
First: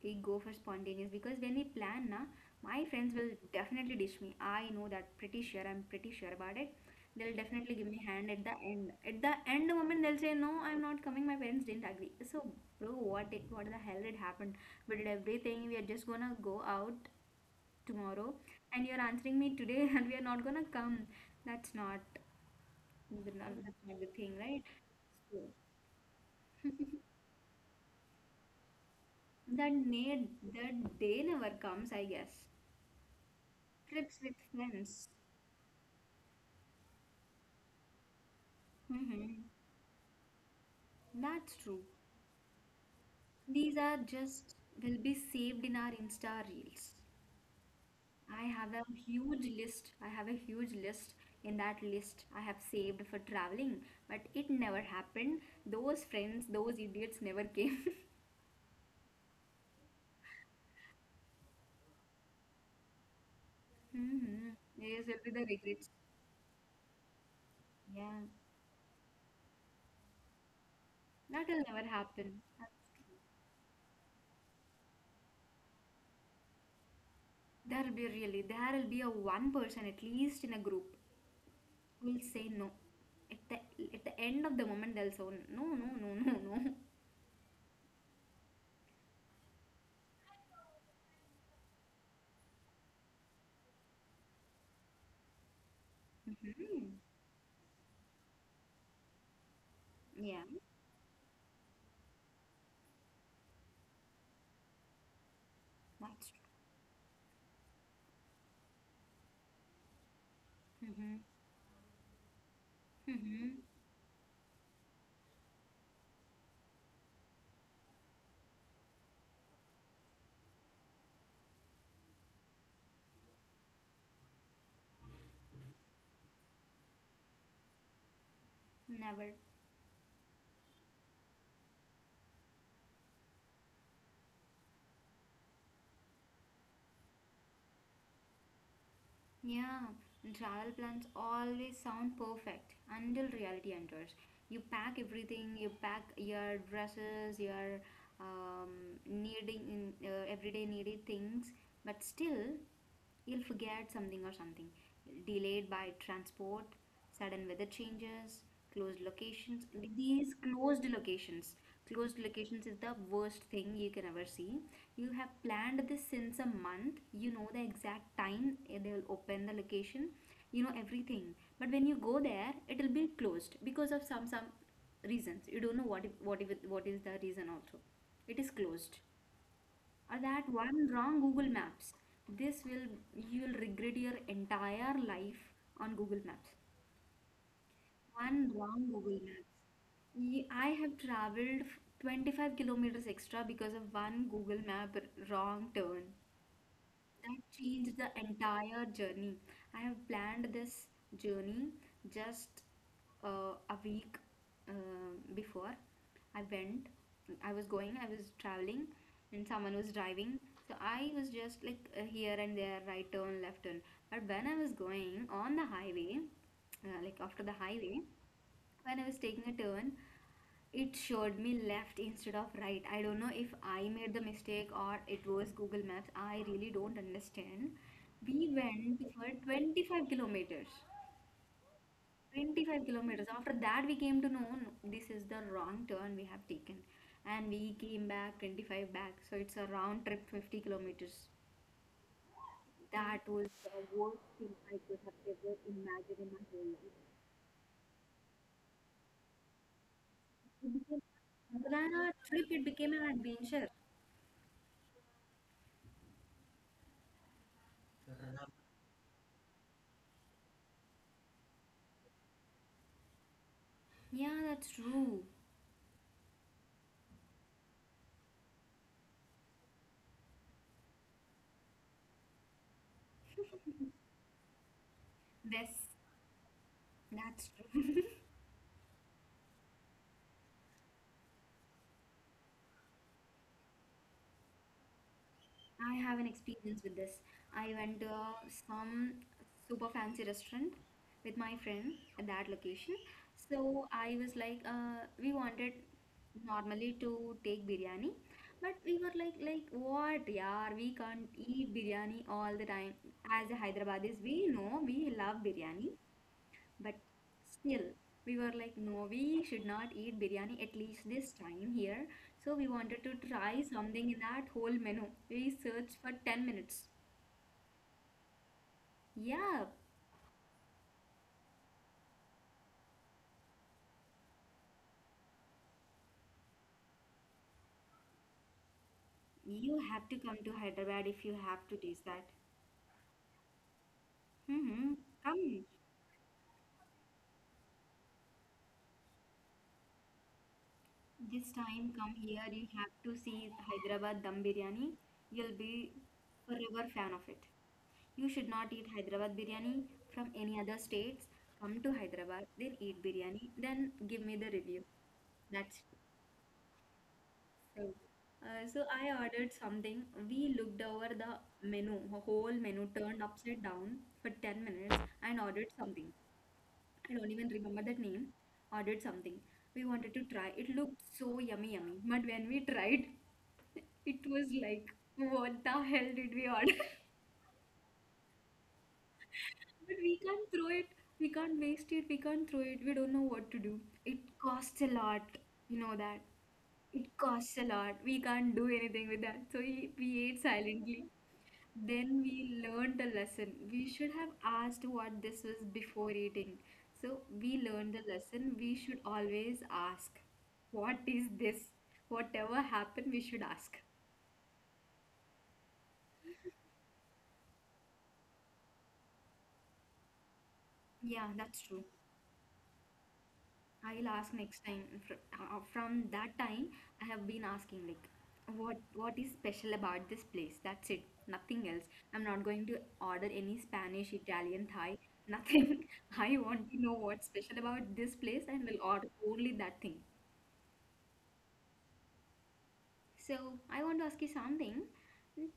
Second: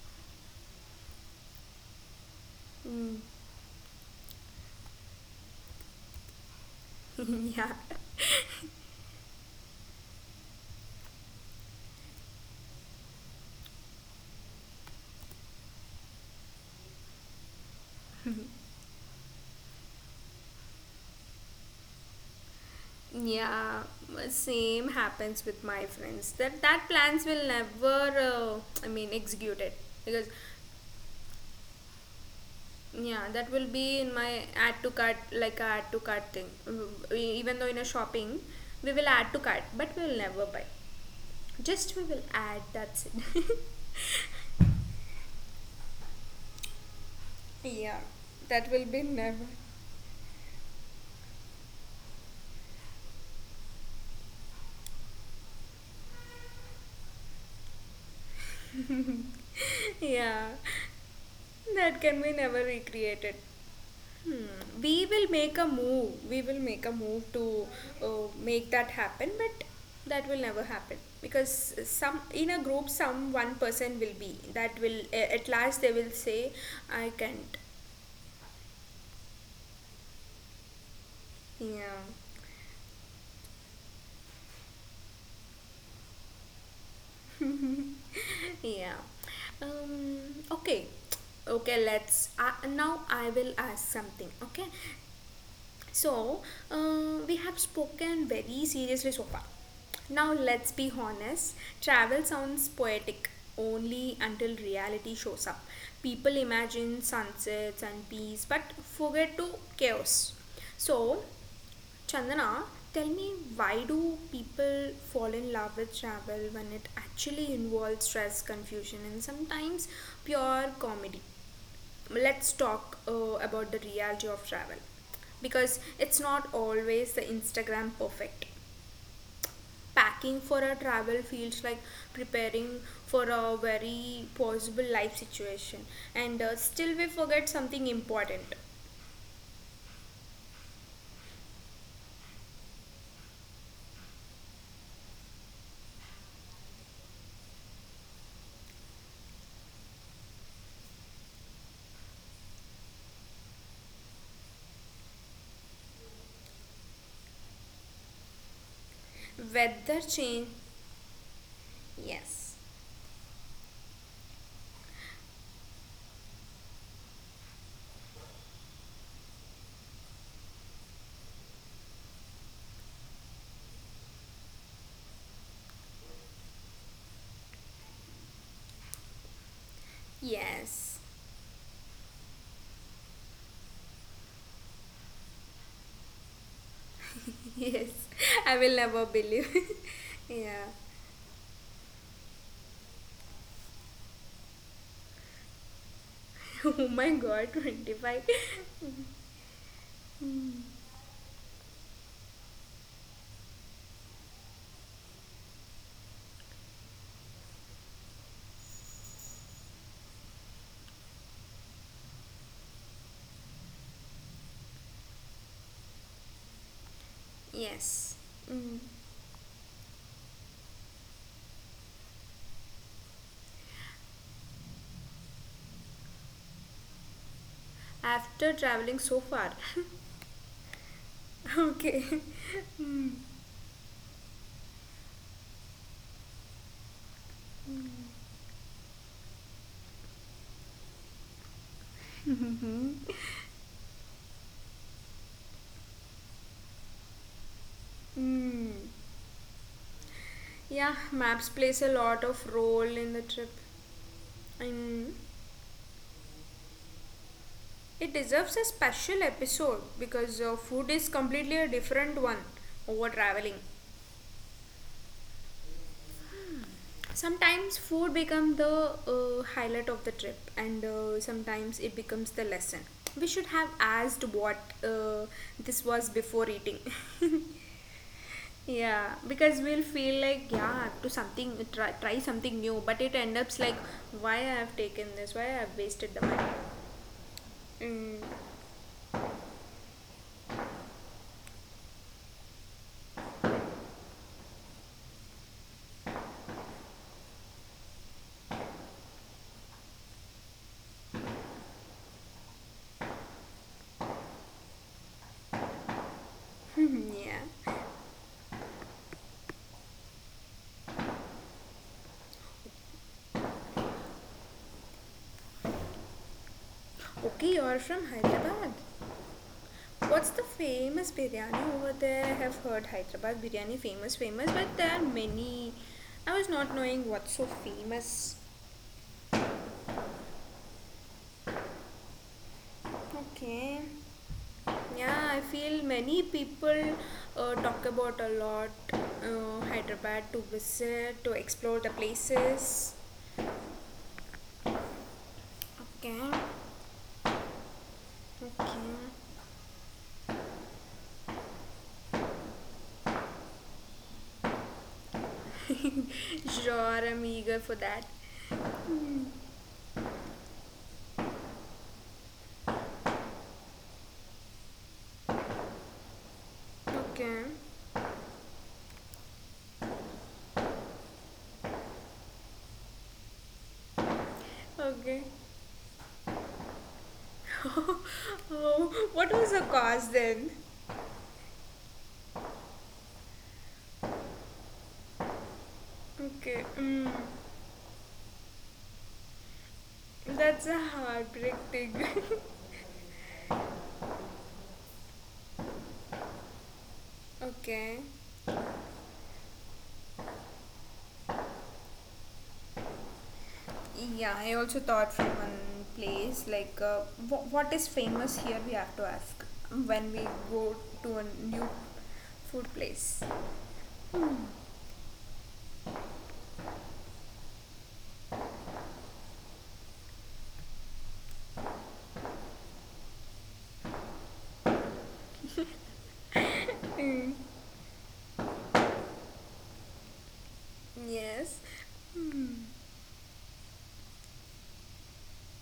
A: go for spontaneous because when we plan, na, my friends
B: mm.
A: will definitely dish me. I know that pretty sure. I'm pretty sure about it. They'll
B: Yeah.
A: definitely give me hand at the end. At the end moment, they'll say, "No, I'm not coming. My parents didn't agree." So, bro, what the hell did happen? We did everything. We are just gonna go out tomorrow, and you're answering me today, and we are not gonna come. That's not
B: Yeah,
A: that's not the thing, right?
B: same happens
A: So,
B: with my friends. That plans will never, I mean, execute it
A: That
B: because
A: day, that day never comes, I guess.
B: yeah, that will be in
A: Trips
B: my
A: with
B: add to cart
A: friends.
B: like a add to cart thing. Mm, Even though in a shopping, we will add to
A: Hmm.
B: cart, but we will never buy.
A: That's true.
B: Just we will add. That's it.
A: These are just will be saved in our Insta reels.
B: Yeah,
A: I
B: that
A: have
B: will
A: a
B: be never.
A: huge list. I have a huge list. In that list, I have saved for traveling, but it never happened. Those friends, those idiots never came.
B: Yeah, that can be never recreated. Hmm.
A: Hmm.
B: We
A: Yes, will
B: will
A: be the
B: make a
A: regrets.
B: move. We will make a move to
A: Yeah,
B: make that happen, but that will never happen
A: that will
B: because
A: never
B: some
A: happen.
B: in a
A: That's
B: group
A: true.
B: some one person will be that will at last they will say I can't.
A: There'll be a one person at least in a group
B: Yeah.
A: will say no. At the at the end of the moment, they'll say no, no, no, no, no.
B: Yeah. Okay. Okay, let's now I will ask something. Okay, so
A: Mm-hmm.
B: we have spoken very seriously so far. Now,
A: Yeah,
B: let's be honest, travel sounds poetic only until reality shows up.
A: that's
B: People imagine sunsets and peace but forget to chaos.
A: true. Mm-hmm.
B: So, Chandana, tell me
A: Mm-hmm.
B: why do people fall in love with travel when it actually involves stress, confusion, and sometimes pure comedy? Let's talk about the reality of travel because it's not always the Instagram perfect.
A: Never.
B: Packing for a travel feels like preparing for a very possible life situation, and still we forget something important.
A: Yeah, travel plans always sound perfect until reality enters. You pack everything. You pack your dresses, your um, needing in, everyday needed things, but still you'll forget something, or something delayed by transport, sudden weather changes, closed locations.
B: Weather
A: these
B: change.
A: closed locations Closed
B: Yes.
A: locations is the worst thing you can ever see. You have planned this since a month, you know the exact time they'll open the location, you know everything, but when you go there it'll be closed because of some reasons. You don't know, what if, what if, what is the reason also it is closed, or that one
B: Yes.
A: wrong Google Maps. This will You will regret your entire life on Google Maps.
B: Yes.
A: One
B: I will
A: wrong
B: never
A: Google
B: believe.
A: Maps.
B: Yeah.
A: I have traveled 25 kilometers extra because of one Google Map wrong turn
B: Oh my
A: that
B: god,
A: changed the
B: 25.
A: entire journey. I have planned this journey just a week before. I went, I was going, I was traveling, and someone was driving. So I was just like here and there, right turn, left turn. But when I was going on the highway, like after the highway,
B: Yes. Mm.
A: when I was taking a turn, it showed me left instead of right. I don't know if I made the mistake or it was Google Maps. I really don't understand. We
B: After traveling
A: went
B: so
A: for
B: far.
A: 25 kilometers.
B: Okay.
A: 25
B: Mm.
A: kilometers. After that, we came to know no, this is the wrong turn we have taken. And we came back 25 back. So it's a round trip 50 kilometers. That was the worst thing I could have ever imagined in my whole life.
B: Mm.
A: It
B: Yeah,
A: became,
B: maps
A: Rather
B: plays a
A: than a
B: lot
A: trip,
B: of
A: it
B: role
A: became an
B: in the trip.
A: adventure.
B: Mm. It deserves a special episode because food is completely a different one over traveling.
A: Yeah, that's true.
B: Sometimes food becomes the highlight of the trip, and sometimes it becomes the lesson. We should have asked what
A: Yes,
B: this was before eating.
A: that's true.
B: Yeah, because we'll feel like yeah, to something try something new, but it ends up like why I have taken this, why I have
A: I
B: wasted
A: have
B: the
A: an
B: money.
A: experience with this. I went to
B: Mm,
A: some super fancy restaurant with my friend at that location. So I was like, we wanted normally to take biryani, but we were like what, yaar? We can't eat biryani all the time. As a Hyderabadis, we know we love biryani. But
B: yeah.
A: still, we were like, no, we should not eat biryani at least this time here. So we wanted to try something in that whole menu. We searched for 10 minutes.
B: Okay, you're from Hyderabad.
A: Yeah,
B: What's the famous biryani over there? I have heard Hyderabad biryani famous, famous, but there are many. I was not knowing what's so famous.
A: you have to come to Hyderabad if you have to taste that.
B: Okay.
A: Mm-hmm.
B: Yeah, I
A: Come
B: feel many people talk about a lot Hyderabad to visit, to
A: this
B: explore the
A: time, come here. You
B: places.
A: have to see Hyderabad dum biryani. You'll be
B: Okay.
A: forever fan of it. You should
B: Okay.
A: not eat Hyderabad biryani from any other states. Come to Hyderabad, then eat biryani, then give me the review. That's
B: Sure, I'm eager for
A: so.
B: that.
A: So I ordered something. We looked over the menu, whole menu turned upside down for 10 minutes and ordered something. I don't
B: Okay.
A: even remember that name. Ordered something. We wanted to try. It looked so yummy, yummy. But when we tried, it was like,
B: Okay.
A: what the hell did we order?
B: Oh, what was the
A: But
B: cause
A: we
B: then?
A: can't throw it, we can't waste it, we can't throw it, we don't know what to do. It costs a lot, you know that.
B: Okay. Mm.
A: It costs a lot. We can't do anything with that. So we ate
B: That's a
A: silently.
B: heartbreak thing.
A: Then we learned the lesson. We should have asked what this was before eating. So we
B: Okay.
A: learned the lesson. We should always ask, what is this? Whatever happened, we should ask.
B: Yeah, I also thought from one place like what is famous here we have to ask when we go to a
A: Yeah, that's
B: new
A: true.
B: food place.
A: I'll ask next time. From that time, I have been asking like, what is special about this place? That's it. Nothing else. I'm not going to order any Spanish, Italian, Thai. Nothing. I want to know what's special about this place and will order only that thing.
B: Yes. Hmm.
A: So I want to ask you something.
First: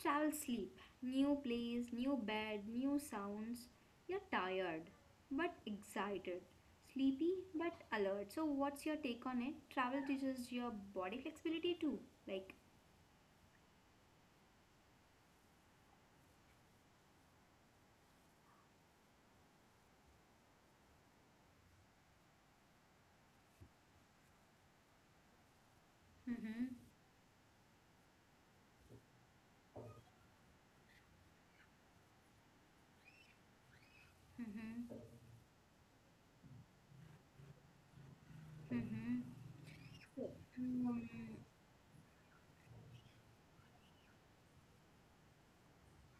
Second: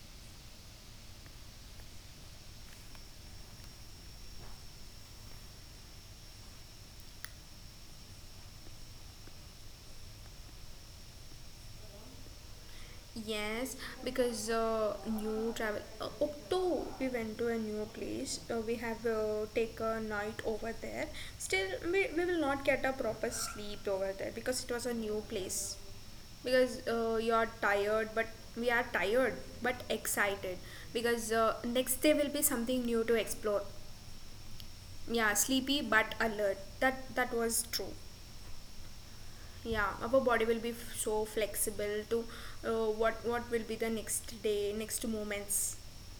A: Travel sleep, new place, new bed, new sounds. You're tired but excited, sleepy but alert. So what's your take on it? Travel teaches your body flexibility too. Like,
B: Yes, because new travel. Octo, we went to a new place. We have take a night over there. Still, we will not get a proper sleep over there because it was a new place.
A: mm-hmm,
B: Because you are tired but we are tired but excited because next day will be something new to explore.
A: mm-hmm,
B: Yeah, sleepy but alert, that was true.
A: mm-hmm.
B: Yeah, our
A: So,
B: body will be so
A: mm,
B: flexible to what will be the next day next moments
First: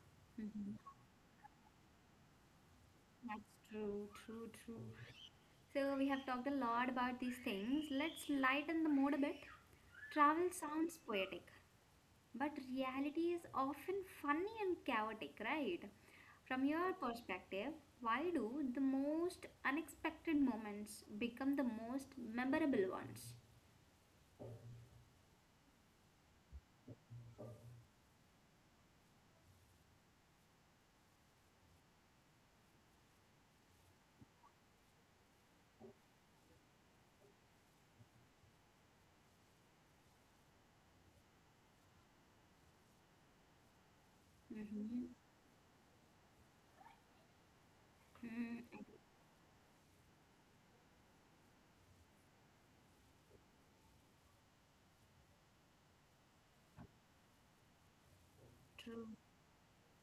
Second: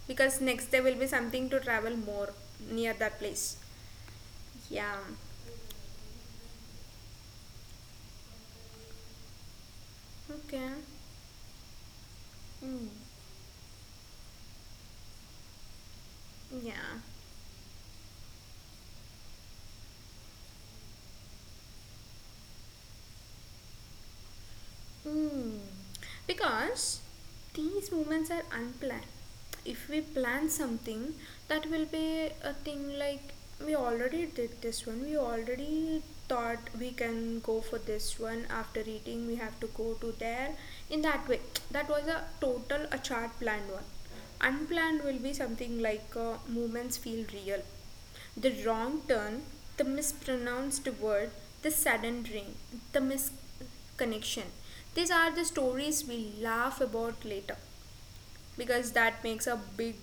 B: because next
A: mhm.
B: day will be something to travel more near that
A: That's
B: place.
A: true, true, true.
B: Yeah.
A: So we have talked a lot about these things. Let's lighten the mood a bit. Travel
B: Okay.
A: sounds poetic, but
B: Mm.
A: reality is often funny and chaotic, right? From your
B: Yeah.
A: perspective, why do the most unexpected moments become the most memorable ones?
B: Hmm. Because these movements are unplanned. If we plan something, that will be a thing like we already did this one, we already thought we can go for this one after eating, we have to go to there. In that way, that was a total, a chart planned one. Unplanned
A: Mm-hmm.
B: will be something like movements feel real, the
A: Mm,
B: wrong turn, the mispronounced word, the sudden rain, the mis connection. These are the stories we laugh about later because
A: true.
B: that makes a big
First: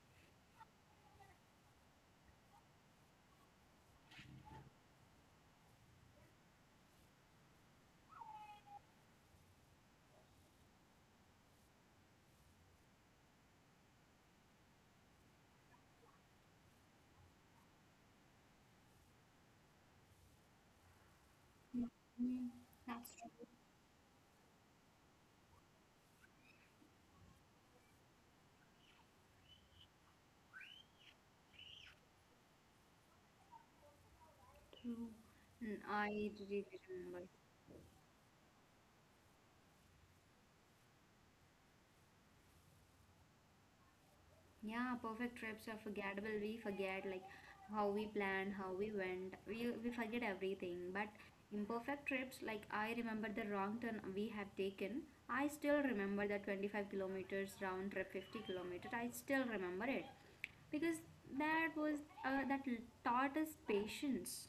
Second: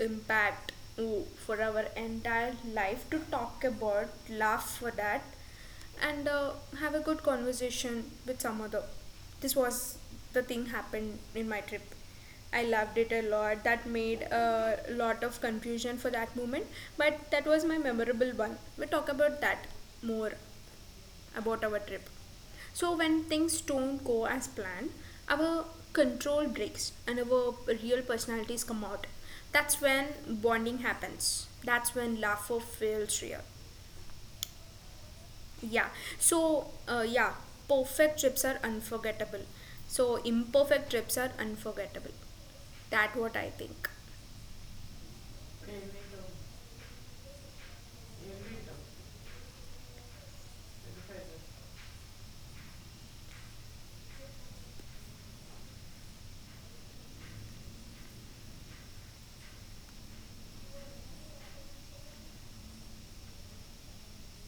B: impact, oh, for our entire life to talk about, laugh for that, and have a good conversation with some other. This was the thing happened in my trip. I loved it a lot. That made a lot of confusion for that moment, but that was my memorable one. We'll talk about that more about our trip.
A: Mhm.
B: So
A: That's
B: when
A: true.
B: things don't go as planned, our control breaks and our real personalities come out. That's when bonding happens. That's when laughter feels real.
A: True. Mm,
B: Yeah.
A: I really
B: So
A: remember.
B: yeah, perfect trips are unforgettable. So imperfect trips are unforgettable. That what I think.
A: Yeah, perfect trips are forgettable. We forget like how we planned, how we went. We forget everything. But imperfect trips, like I remember the wrong turn we have taken. I still remember the 25 kilometers round trip, 50 kilometers. I still remember it because that was taught us patience.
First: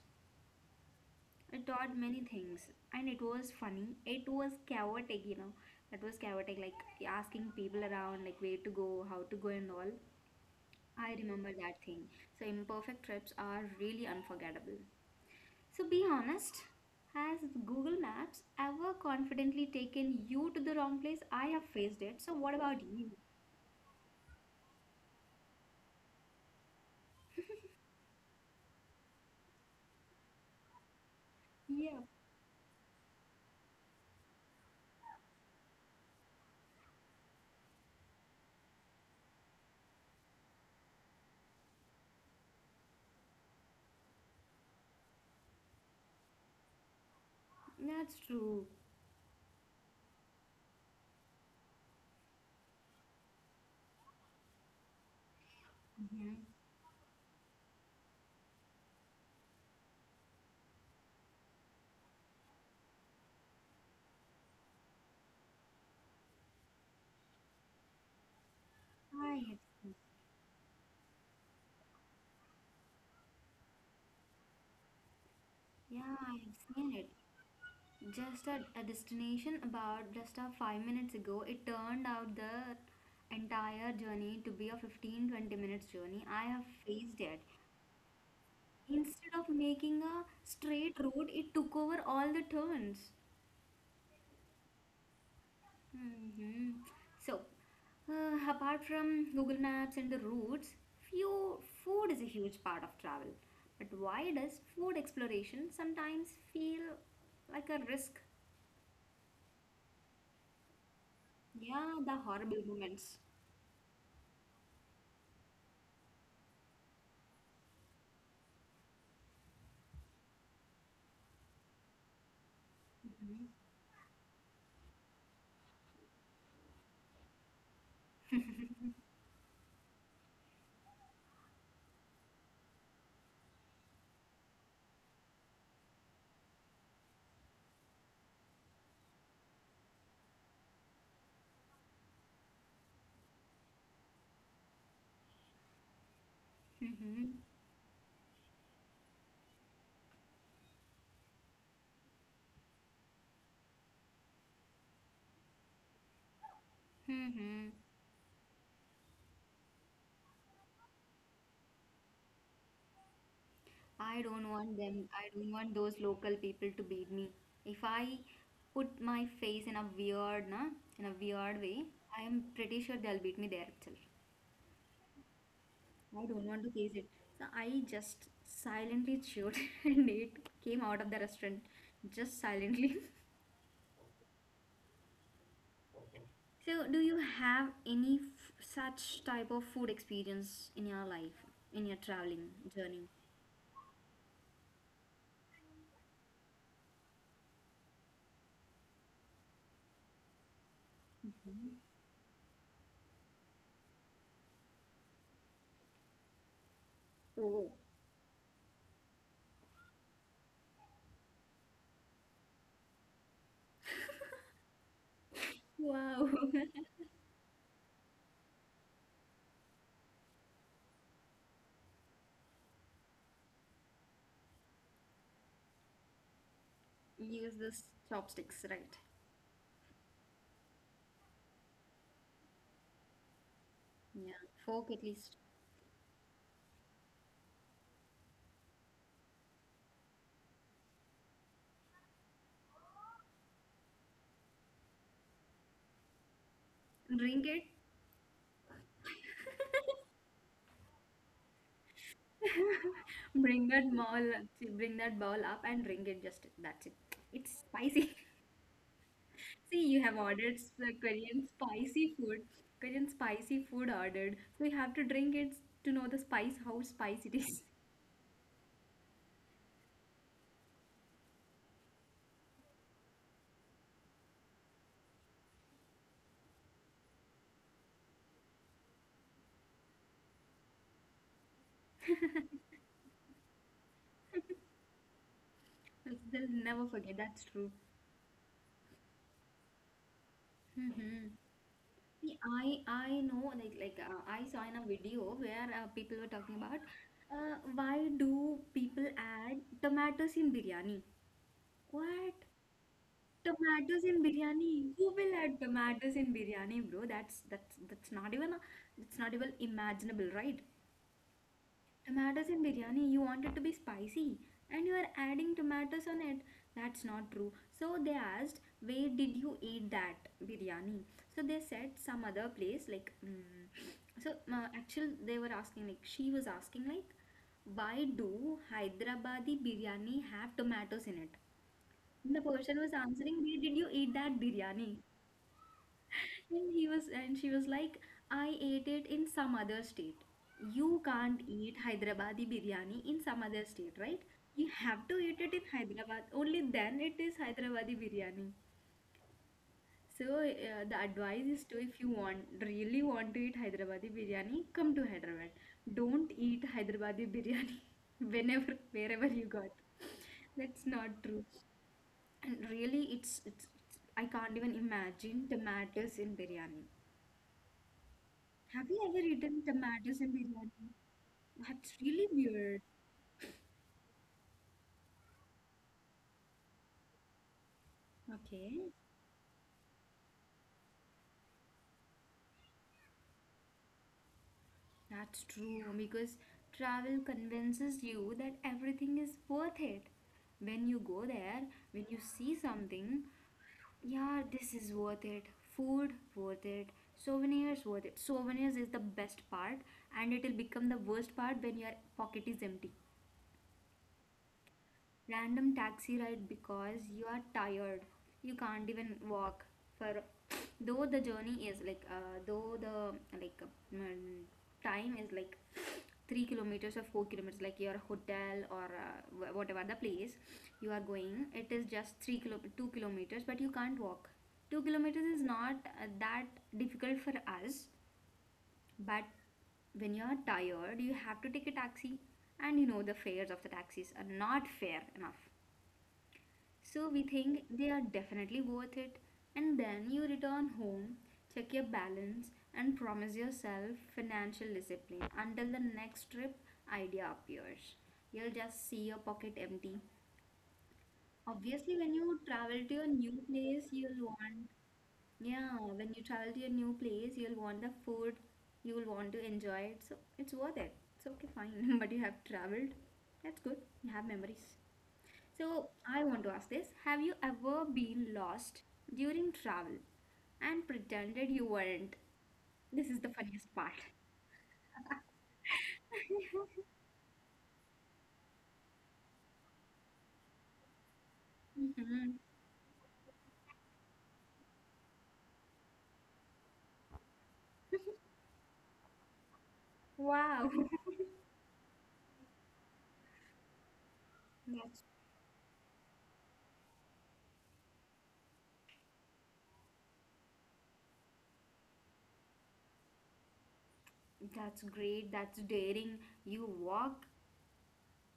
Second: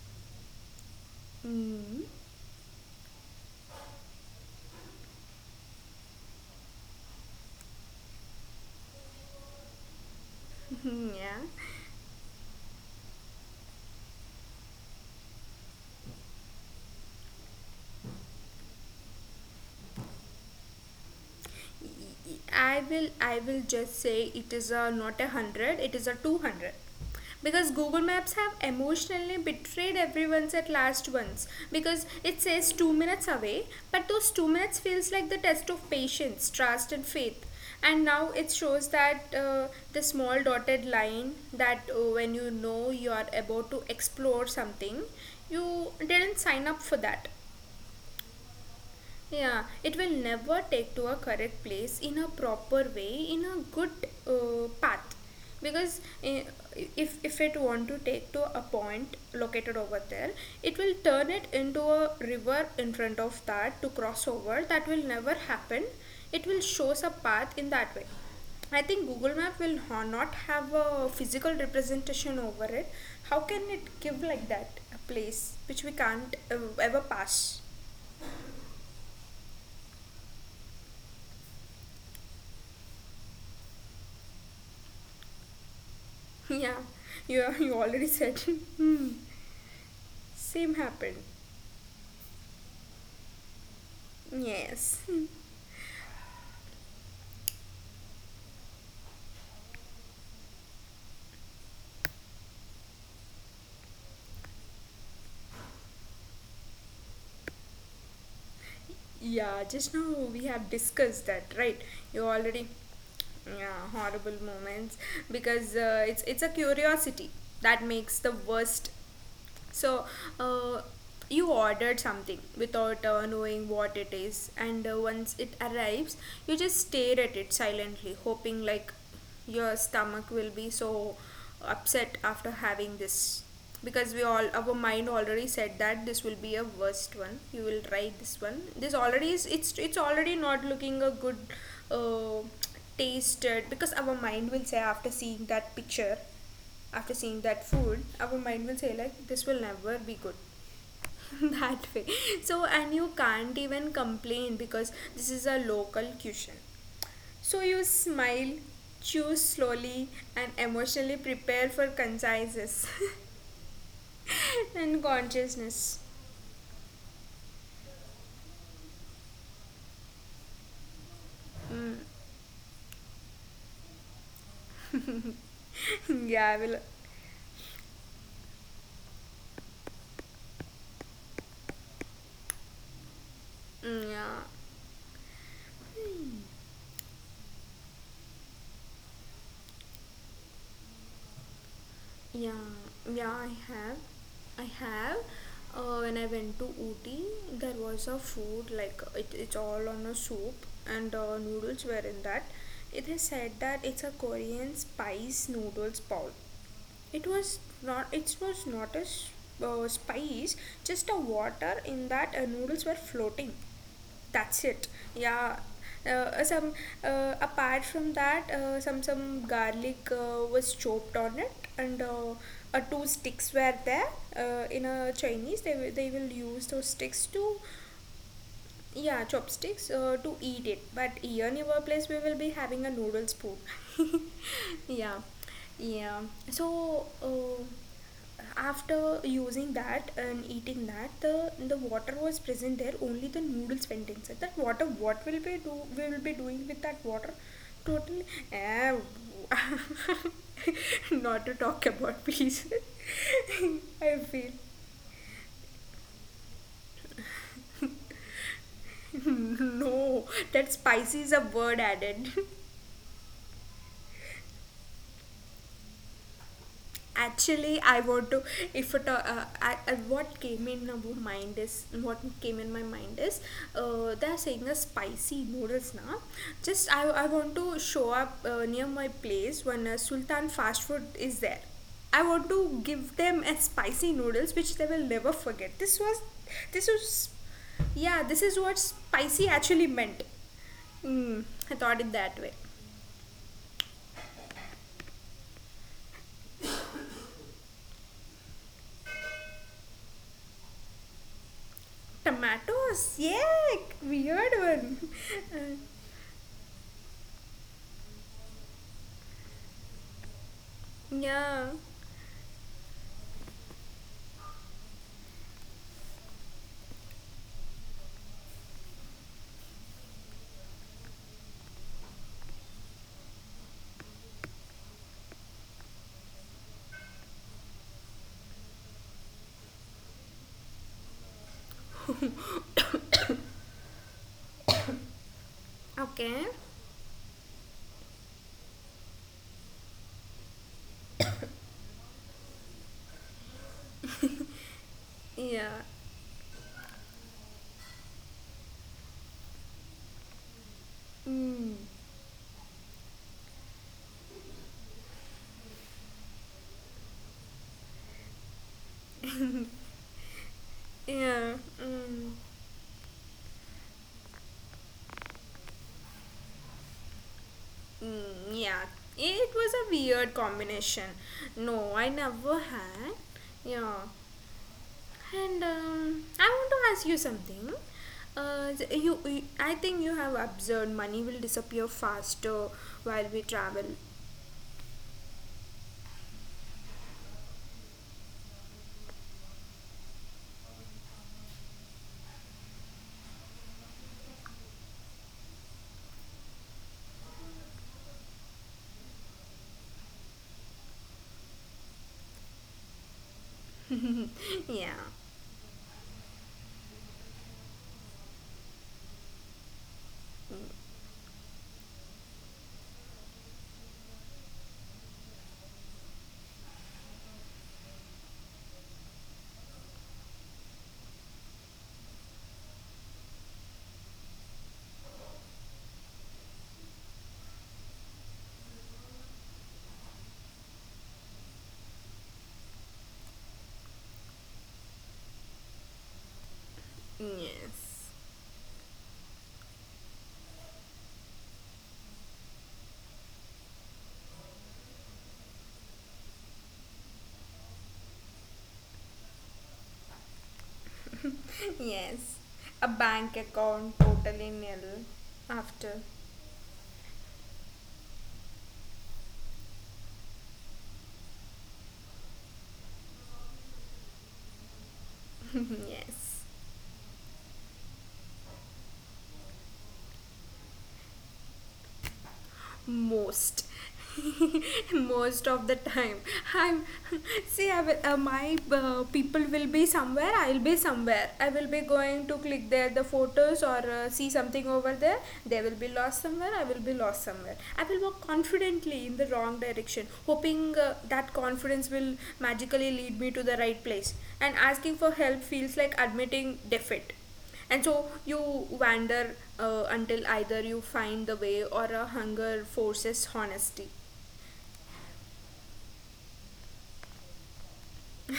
A: It taught
B: Mm.
A: many things, and it was funny. It was chaotic. That was chaotic, like asking people around, like where to go, how to go, and all. I
B: Yeah.
A: remember that thing. So imperfect trips are really unforgettable. So be honest, has Google Maps ever confidently taken you to the wrong place? I have faced it. So what
B: I
A: about you?
B: will I will just say it is a not 100, it is a 200. Because Google Maps have emotionally betrayed everyone's at last once.
A: Yeah,
B: Because it says 2 minutes away, but those 2 minutes feels like the test of patience, trust, and faith. And now it shows that the small dotted line that when you know you are about to explore something, you didn't sign up for that.
A: that's true.
B: Yeah, it will never take to a correct place in a proper way, in a good path. Because
A: Yeah,
B: if it want to take to a point located over there, it will turn it into a river in front of that to cross over. That will never happen. It will show us a path in that way. I think Google
A: I have
B: Map will
A: seen.
B: not have a physical representation over it. How can it give like that a place which we
A: Yeah,
B: can't
A: I have seen
B: ever
A: it.
B: pass?
A: Just at a destination about just a 5 minutes ago, it turned out the entire journey to be a 15-20 minutes journey. I have
B: Yeah,
A: faced it.
B: you already said. Hmm.
A: Instead of making a
B: Same
A: straight
B: happened.
A: road, it took over all the turns.
B: Yes. Hmm.
A: Hmm. So, apart from Google Maps and the routes, few, food is a huge part of travel. But why does food exploration sometimes feel like a risk?
B: Yeah, just now we have discussed that, right?
A: Yeah, the
B: You
A: horrible
B: already
A: moments.
B: yeah, horrible moments because it's a curiosity that makes the worst. So, uh, you ordered something without knowing what it is, and once it arrives, you just stare at it silently, hoping like your stomach will be so upset after having this because we all our mind already said that this will be a worst one you will try this one this already is it's already not looking a good uh, tasted because our mind will say after seeing that picture after
A: Mm-hmm.
B: seeing that food our mind will say like this will never be good that way so and you can't even complain because this is a local cuisine so
A: Mm-hmm.
B: you smile chew slowly and emotionally prepare for conciseness and
A: I don't want those
B: consciousness
A: local people to beat me. If I put my face in in a weird way,
B: mm.
A: I am pretty sure they'll beat me there itself. I don't
B: Yeah, I
A: want to
B: will.
A: face it. So I just silently chewed and it came out of the restaurant just silently.
B: Mm, yeah.
A: So do you have any f such type of food experience in your life, in your traveling
B: Yeah,
A: journey?
B: yeah, I have. I have. When I went to Ooty, there was a food like it's all on a soup and noodles were in that. It is said that it's a Korean spice noodles bowl. It was
A: Oh,
B: not. It was not a s- spice, just a water in that noodles were floating, that's it, yeah.
A: wow.
B: Some apart from that some garlic was chopped on it, and two sticks were there, in a chinese they, they will use those sticks to,
A: Use this chopsticks, right?
B: yeah, chopsticks, to eat it, but here in our place we will be having a noodle spoon.
A: Yeah, fork at
B: Yeah.
A: least.
B: Yeah. So, after using that and eating that, the water was present there, only the noodles went inside that water, what will be do we will be doing with that water?
A: Ring it.
B: Totally. eh, Not to talk about, please.
A: Bring that
B: I
A: ball,
B: feel.
A: bring that ball up and ring it. Just that's it. It's spicy. See, you have
B: No,
A: ordered
B: that
A: the
B: spicy is a
A: Korean
B: word
A: spicy
B: added.
A: food. Korean spicy food ordered. So you have to drink it to know the spice, how spicy it is.
B: Actually, I want to, if what came in our mind is what came in my mind is, they are saying a spicy noodles now. Just I want to show up near my place when sultan fast food is there. I want to give them a spicy noodles which they will never forget. This was,
A: They'll
B: this
A: never forget.
B: was,
A: That's true.
B: yeah, this is what spicy actually meant.
A: Mm-hmm.
B: Mm, I thought it that
A: See,
B: way.
A: I know like I saw in a video where people were talking about why do people add tomatoes in biryani? What?
B: Tomatoes, yeah,
A: Tomatoes in
B: weird
A: biryani.
B: one.
A: Who will add tomatoes in biryani, bro? That's not even a, that's not even imaginable, right?
B: Yeah.
A: Tomatoes in biryani. You want it to be spicy and you are adding tomatoes on it. That's not true. So they asked, where did you eat that biryani? So they said some other place like so actually they were asking like she was asking like why do Hyderabadi biryani have tomatoes in it? The person was answering, where did you eat that biryani?
B: Okay.
A: And he was, and she was like, I ate it in some other state. You can't eat Hyderabadi biryani in some other state, right? You have to eat it in
B: Yeah.
A: Hyderabad. Only then it is Hyderabadi biryani. So the advice is to,
B: Mm.
A: if you want, really want to eat Hyderabadi biryani, come to Hyderabad. Don't eat Hyderabadi biryani whenever, wherever you got. That's not true.
B: Yeah. Mm.
A: And really, it's I can't even imagine the matters in biryani.
B: Mm. Yeah.
A: Have you ever
B: It
A: eaten
B: was a
A: tomatoes in
B: weird
A: biryani?
B: combination. No,
A: That's
B: I
A: really
B: never
A: weird.
B: had. Yeah. And I want to ask you something.
A: Okay,
B: I think you have observed money will disappear faster while we travel.
A: that's true because travel convinces you that everything is worth it. When you go there, when you see something, yeah, this is worth it. Food worth it. Souvenirs worth it. Souvenirs is the best part and it will become the worst part when your pocket is empty.
B: Yeah.
A: Random taxi ride because you are tired, you can't even walk for
B: Mm.
A: though the journey is like though the like um, time is like 3 kilometers or 4 kilometers like your hotel or whatever the place you are going it is just 3 kilo 2 kilometers but you can't walk. 2 kilometers is not that difficult for us, but when you are tired you have to take a taxi, and you know the fares of the taxis are not fair enough so we think they are
B: Yes.
A: definitely worth it. And then you return home, check your balance, and promise yourself financial discipline until the next trip idea appears. You'll just see your pocket empty. Obviously, when you
B: Yes.
A: travel
B: A
A: to a new
B: bank
A: place,
B: account
A: you'll
B: totally
A: want,
B: nil
A: yeah,
B: after.
A: when you travel to your new place, you'll want the food, you'll want to enjoy it. So it's worth it. It's okay, fine. But you have traveled. That's good. You have memories. So, I want
B: Yes,
A: to ask this, have you ever been lost during travel and pretended you weren't? This is the
B: most.
A: funniest part.
B: Most of the time I'm. See, I will, my people will be somewhere, I'll be somewhere, I will be going to
A: Mhm.
B: click there the photos or see something over there. They will be lost somewhere, I will be lost somewhere. I will walk confidently in the wrong direction,
A: Wow.
B: hoping that confidence will magically lead me to the right place, and asking
A: That's
B: for help feels like admitting defeat. And so you wander until either you find the way or a hunger forces honesty.
A: that's great. That's daring. You walk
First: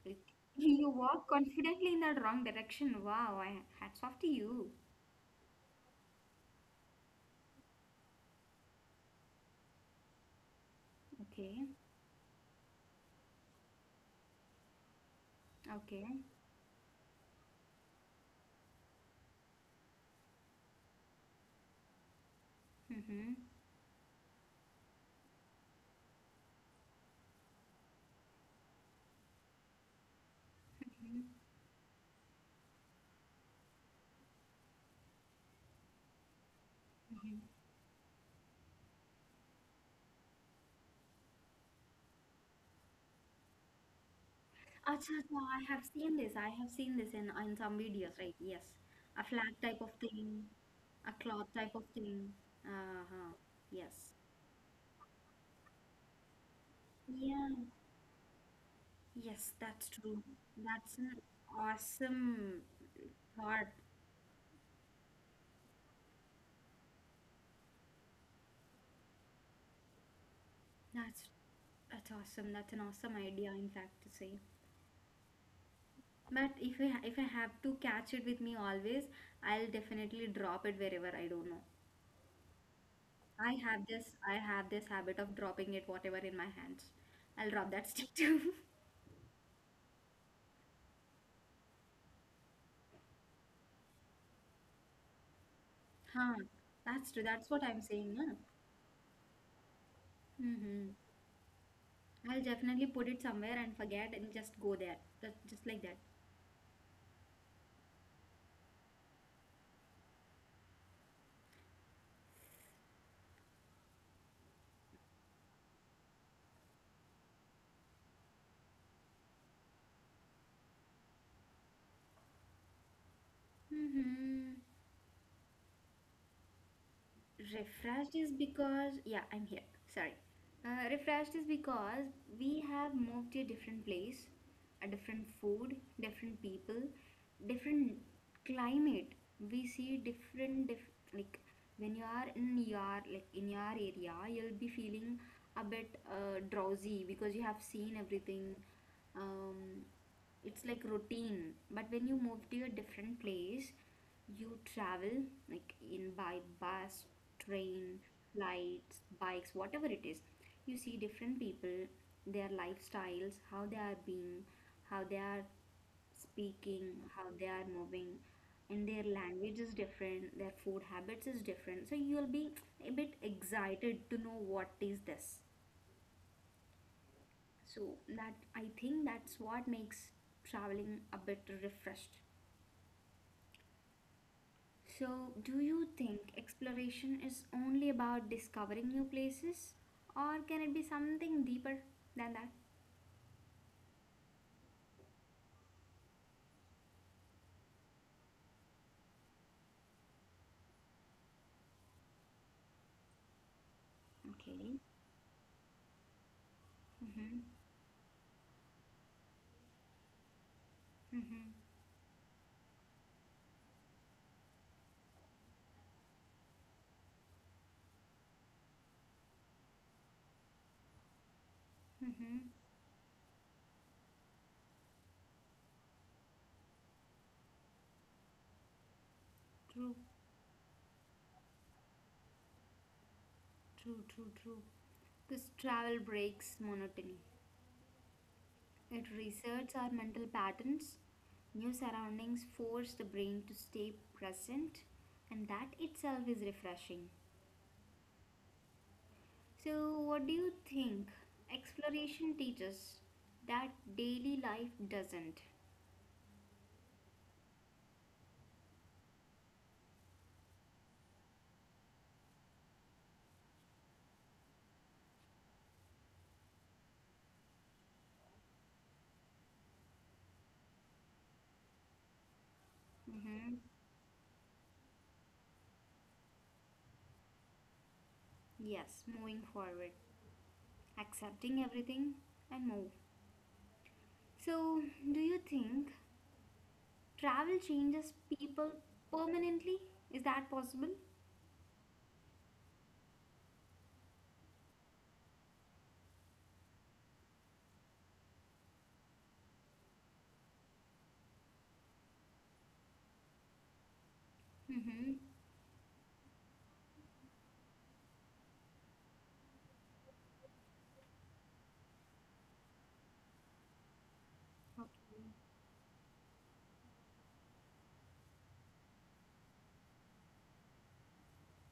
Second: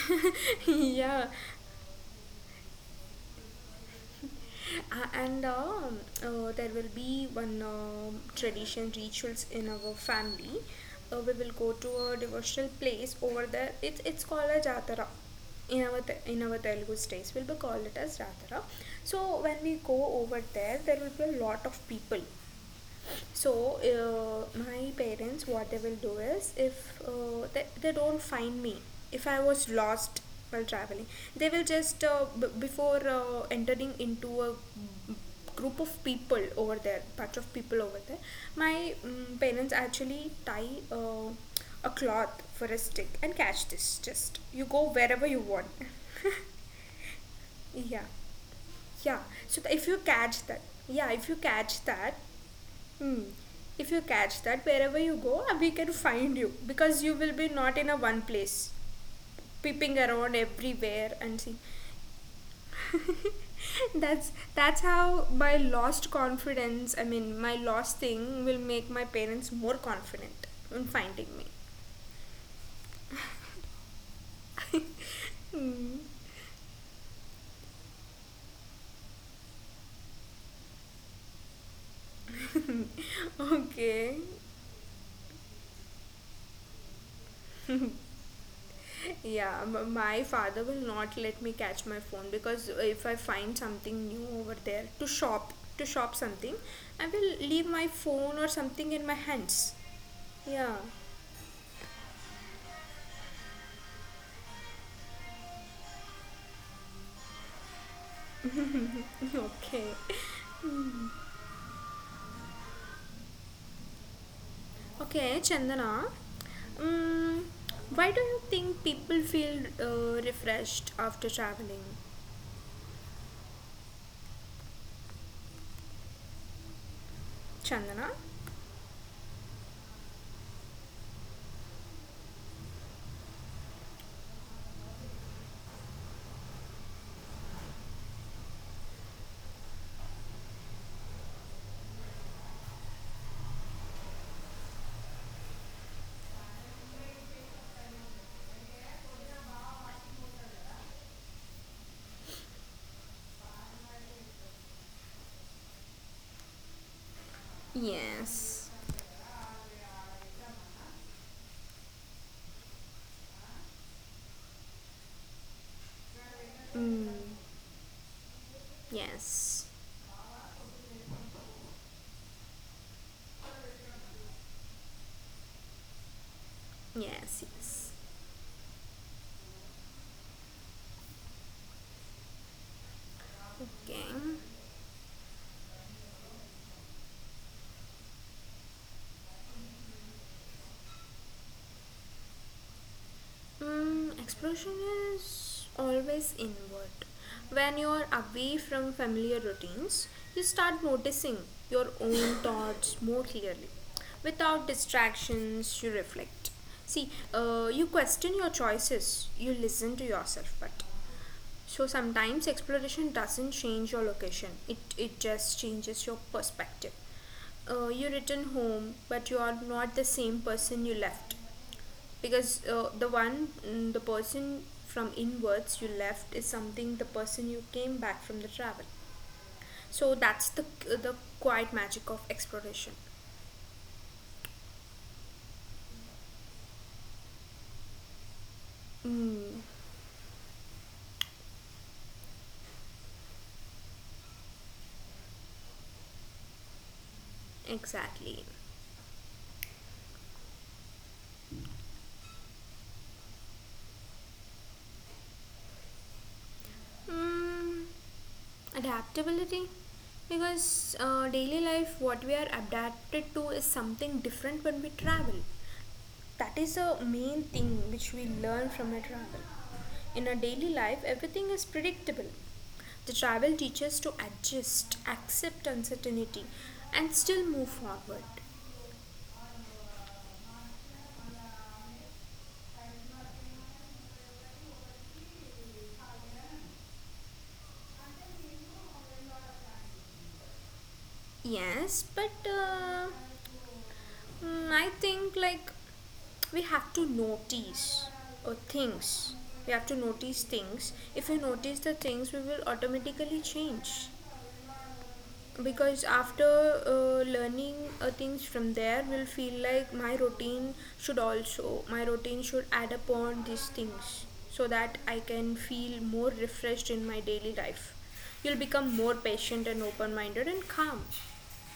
A: you
B: Yeah.
A: walk confidently in the wrong direction. Wow, I hats off to you.
B: And there will be one tradition rituals in our family. We will go
A: Okay.
B: to a devotional place over there, it's called a jatara. In our
A: Okay.
B: In our Telugu states will be called it as Ratara. So when we go over there, there will be a lot of people.
A: Mm-hmm.
B: So, my parents, what they will do is, if they don't find me, if I was lost while traveling,
A: Mm-hmm.
B: they will just, before entering into a group of people over there, bunch of people over there, my parents actually tie a cloth for a stick and catch this. Just you go
A: Acha,
B: wherever
A: acha,
B: you
A: I
B: want.
A: have seen this. I have seen this in some
B: Yeah.
A: videos, right? Yes.
B: Yeah.
A: A flag
B: So
A: type
B: if
A: of
B: you catch
A: thing,
B: that, yeah,
A: a
B: if you
A: cloth type
B: catch
A: of
B: that.
A: thing.
B: Hmm.
A: Uh-huh.
B: If you
A: Yes.
B: catch that wherever you go, we can find you because you will be
A: Yeah.
B: not in a one place,
A: Yes, that's
B: peeping
A: true.
B: around
A: That's
B: everywhere
A: an
B: and see.
A: awesome thought.
B: That's how my lost confidence. I mean, my lost thing will make my parents more confident in
A: That's
B: finding me.
A: that's awesome. That's an awesome idea, in fact, to say.
B: Hmm.
A: But if I have to catch it with me always, I'll definitely drop it wherever I don't know. I have this
B: Okay.
A: I have this habit of dropping it whatever in my hands. I'll drop that stick too.
B: Yeah, my father will not let me catch my phone because if I find something new over there to shop
A: Huh,
B: something, I
A: that's true.
B: will
A: That's what
B: leave
A: I'm
B: my
A: saying.
B: phone
A: Huh?
B: or something in my hands. Yeah.
A: Mm-hmm. I'll definitely put it somewhere and forget and just go there. That, just like that.
B: Okay. Okay, Chandana. Um, why do you think people feel refreshed after traveling?
A: Mm-hmm.
B: Chandana?
A: Refreshed is because yeah I'm here, sorry, refreshed is because we have moved to a different place, a different food, different people, different climate. We see different diff- like when you are in your like in your area you'll be feeling a bit drowsy because you have seen everything, um, it's like routine. But when you move to a different place you travel like in by bus, train,
B: Yes.
A: flights, bikes, whatever it is, you see different people, their lifestyles, how they are being, how they are speaking,
B: Mm,
A: how they are moving, and their language
B: yes.
A: is different, their food habits is different, so you'll be a bit excited to know what is this.
B: Yes,
A: So
B: yes.
A: that I think that's what makes traveling a bit refreshed.
B: Okay.
A: So, do you think exploration is only about discovering new places, or can it be something deeper than that?
B: Mm, exploration is always inward. When you are away from familiar routines, you start noticing your own thoughts more clearly. Without
A: Okay.
B: distractions, you reflect. See,
A: Mhm.
B: you question your choices, you listen to yourself, but
A: Mhm.
B: so sometimes exploration doesn't change your location, it just changes your perspective. You return home, but you are not the same person you left
A: Mhm.
B: because the one mm, the person from inwards you left is something the person you came back from the travel,
A: True,
B: so that's the quiet magic of exploration.
A: true, true, true. This travel breaks monotony. It
B: Mm,
A: resets our mental patterns. New surroundings force the brain to stay present, and that itself is refreshing.
B: exactly.
A: So, what do you think exploration teaches that daily life doesn't?
B: Mm, adaptability, because daily life what we are adapted to is something different when we travel. That is a main thing which we learn from a travel. In our daily life, everything is predictable. The travel
A: Mm-hmm.
B: teaches to adjust, accept uncertainty, and still move forward.
A: Yes, moving forward, accepting everything and move. So, do you think travel changes people permanently? Is that possible?
B: Yes, but mm, I think like we have to notice things. We have to notice things. If we notice the things, we will automatically change.
A: Mm-hmm.
B: Because after learning things from there will feel like my routine should add upon these things so
A: Okay.
B: that I can feel more refreshed in my daily life. You'll become more patient and open minded and calm.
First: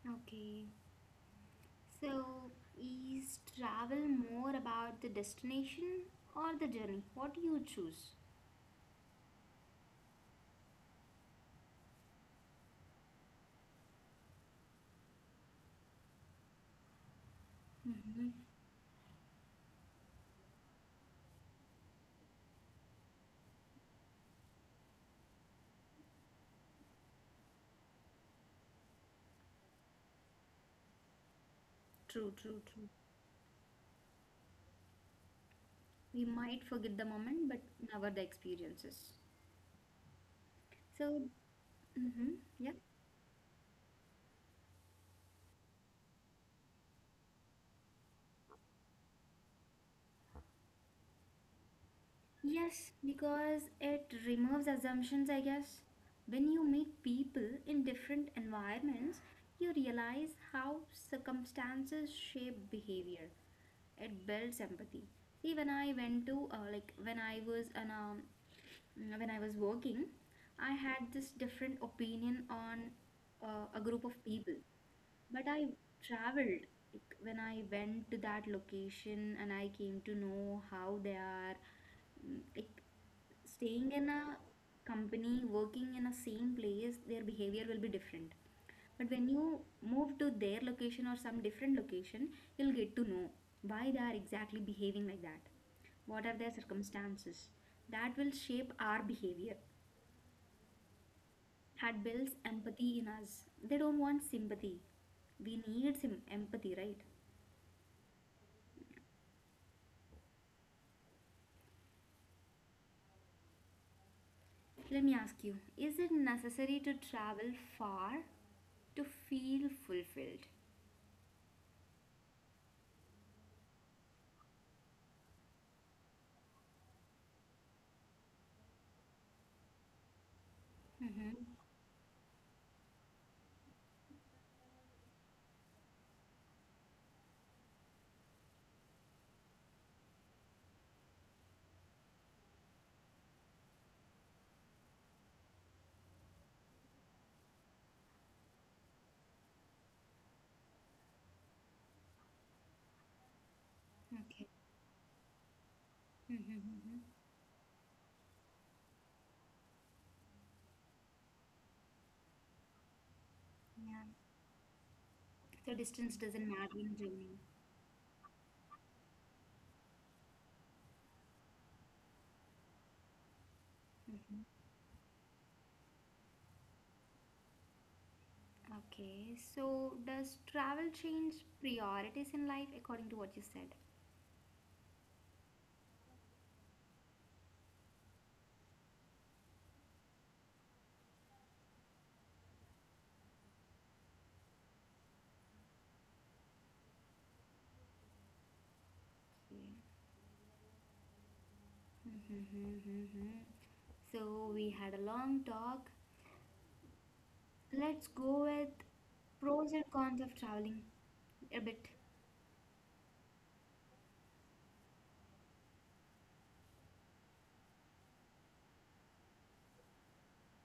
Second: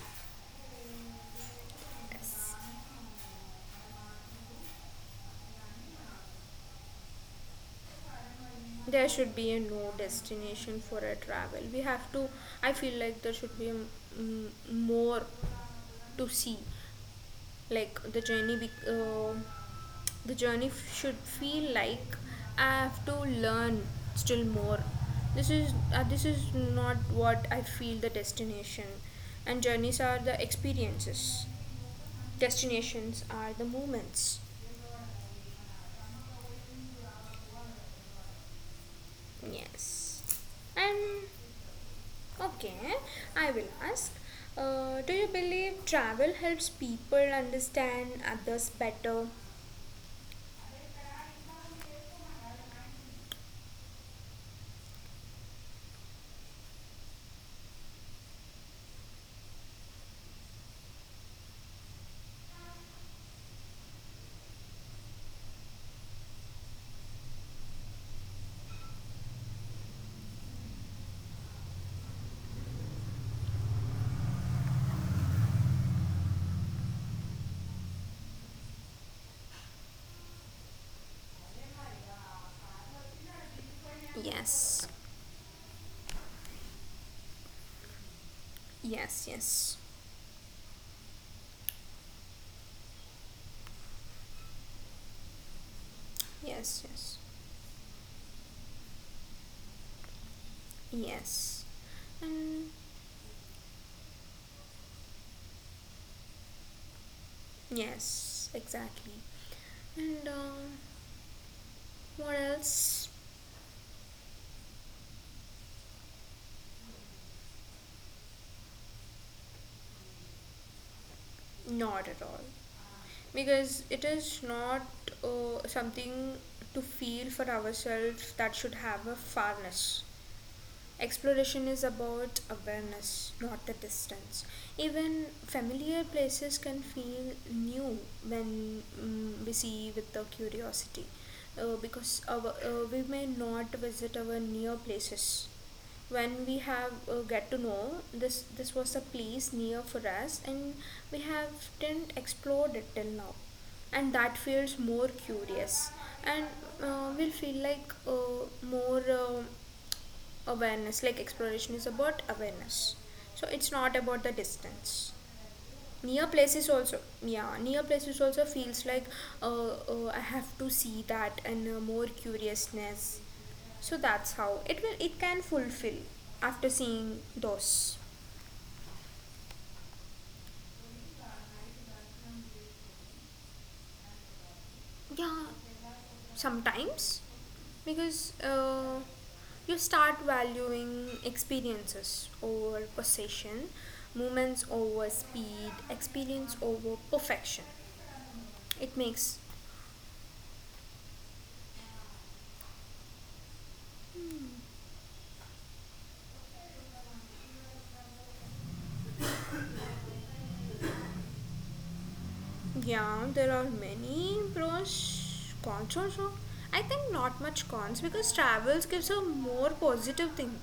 A: Okay. So,
B: Yes,
A: is travel more about the destination or the journey? What do you choose?
B: there should be a no destination for a travel. We have to, I feel like there should be a, mm, more to see like the
A: Mm-hmm.
B: journey bec the journey should feel like I have to learn still more. This is not what I feel the destination, and journeys are the experiences,
A: True, true, true.
B: destinations are the moments.
A: We might forget the moment, but never the experiences.
B: Yes.
A: So,
B: And
A: mm-hmm, yeah.
B: okay, I will ask. Do you believe travel helps people understand others better?
A: Yes, because it removes assumptions, I guess. When you meet people in different environments, you realize how circumstances shape behavior. It builds empathy. See, when I went to, like, when I was an, mm, when I was working, I had this different opinion on a group of people. But I traveled, like, when I went to that location and I came to know how they are, mm, like staying in a
B: Yes,
A: company, working in a same place, their behavior will be different. But when
B: yes,
A: you
B: yes,
A: move to their location or some different location, you'll get to know why they are exactly behaving like that. What are their
B: yes, yes,
A: circumstances? That will shape our behavior.
B: yes,
A: That builds
B: and
A: empathy in us. They don't want sympathy. We need some empathy, right?
B: yes, exactly. And what else?
A: Let me ask you, is it necessary to travel far to feel fulfilled?
B: Not at all, because it is not something to feel for ourselves that should have a farness.
A: Mm-hmm.
B: Exploration is about awareness, not the distance. Even familiar places can feel new when mm we see with the curiosity, because we may not visit our near places. When we have get to know this, this was a place near for us, and we haven't did explored it till now, and that
A: Okay.
B: feels more curious, and
A: Mm-hmm.
B: will feel like more awareness, like exploration is about awareness, so it's not
A: Yeah.
B: about the distance.
A: So distance
B: Near
A: doesn't
B: places
A: matter in
B: also,
A: dreaming.
B: yeah, near places also feels like I have to see that and more curiousness, so that's how
A: Hmm.
B: it can fulfill after seeing those.
A: Okay. So does travel change priorities in life according to what you said?
B: Yeah, sometimes, because you start valuing experiences over possession, moments over speed, experience over perfection. It makes.
A: Okay. Mm-hmm. Mm-hmm. So we had a long talk. Let's go with pros and cons of traveling a bit.
B: Yeah, there are many pros cons also. I think not much cons because travels gives a more positive thing.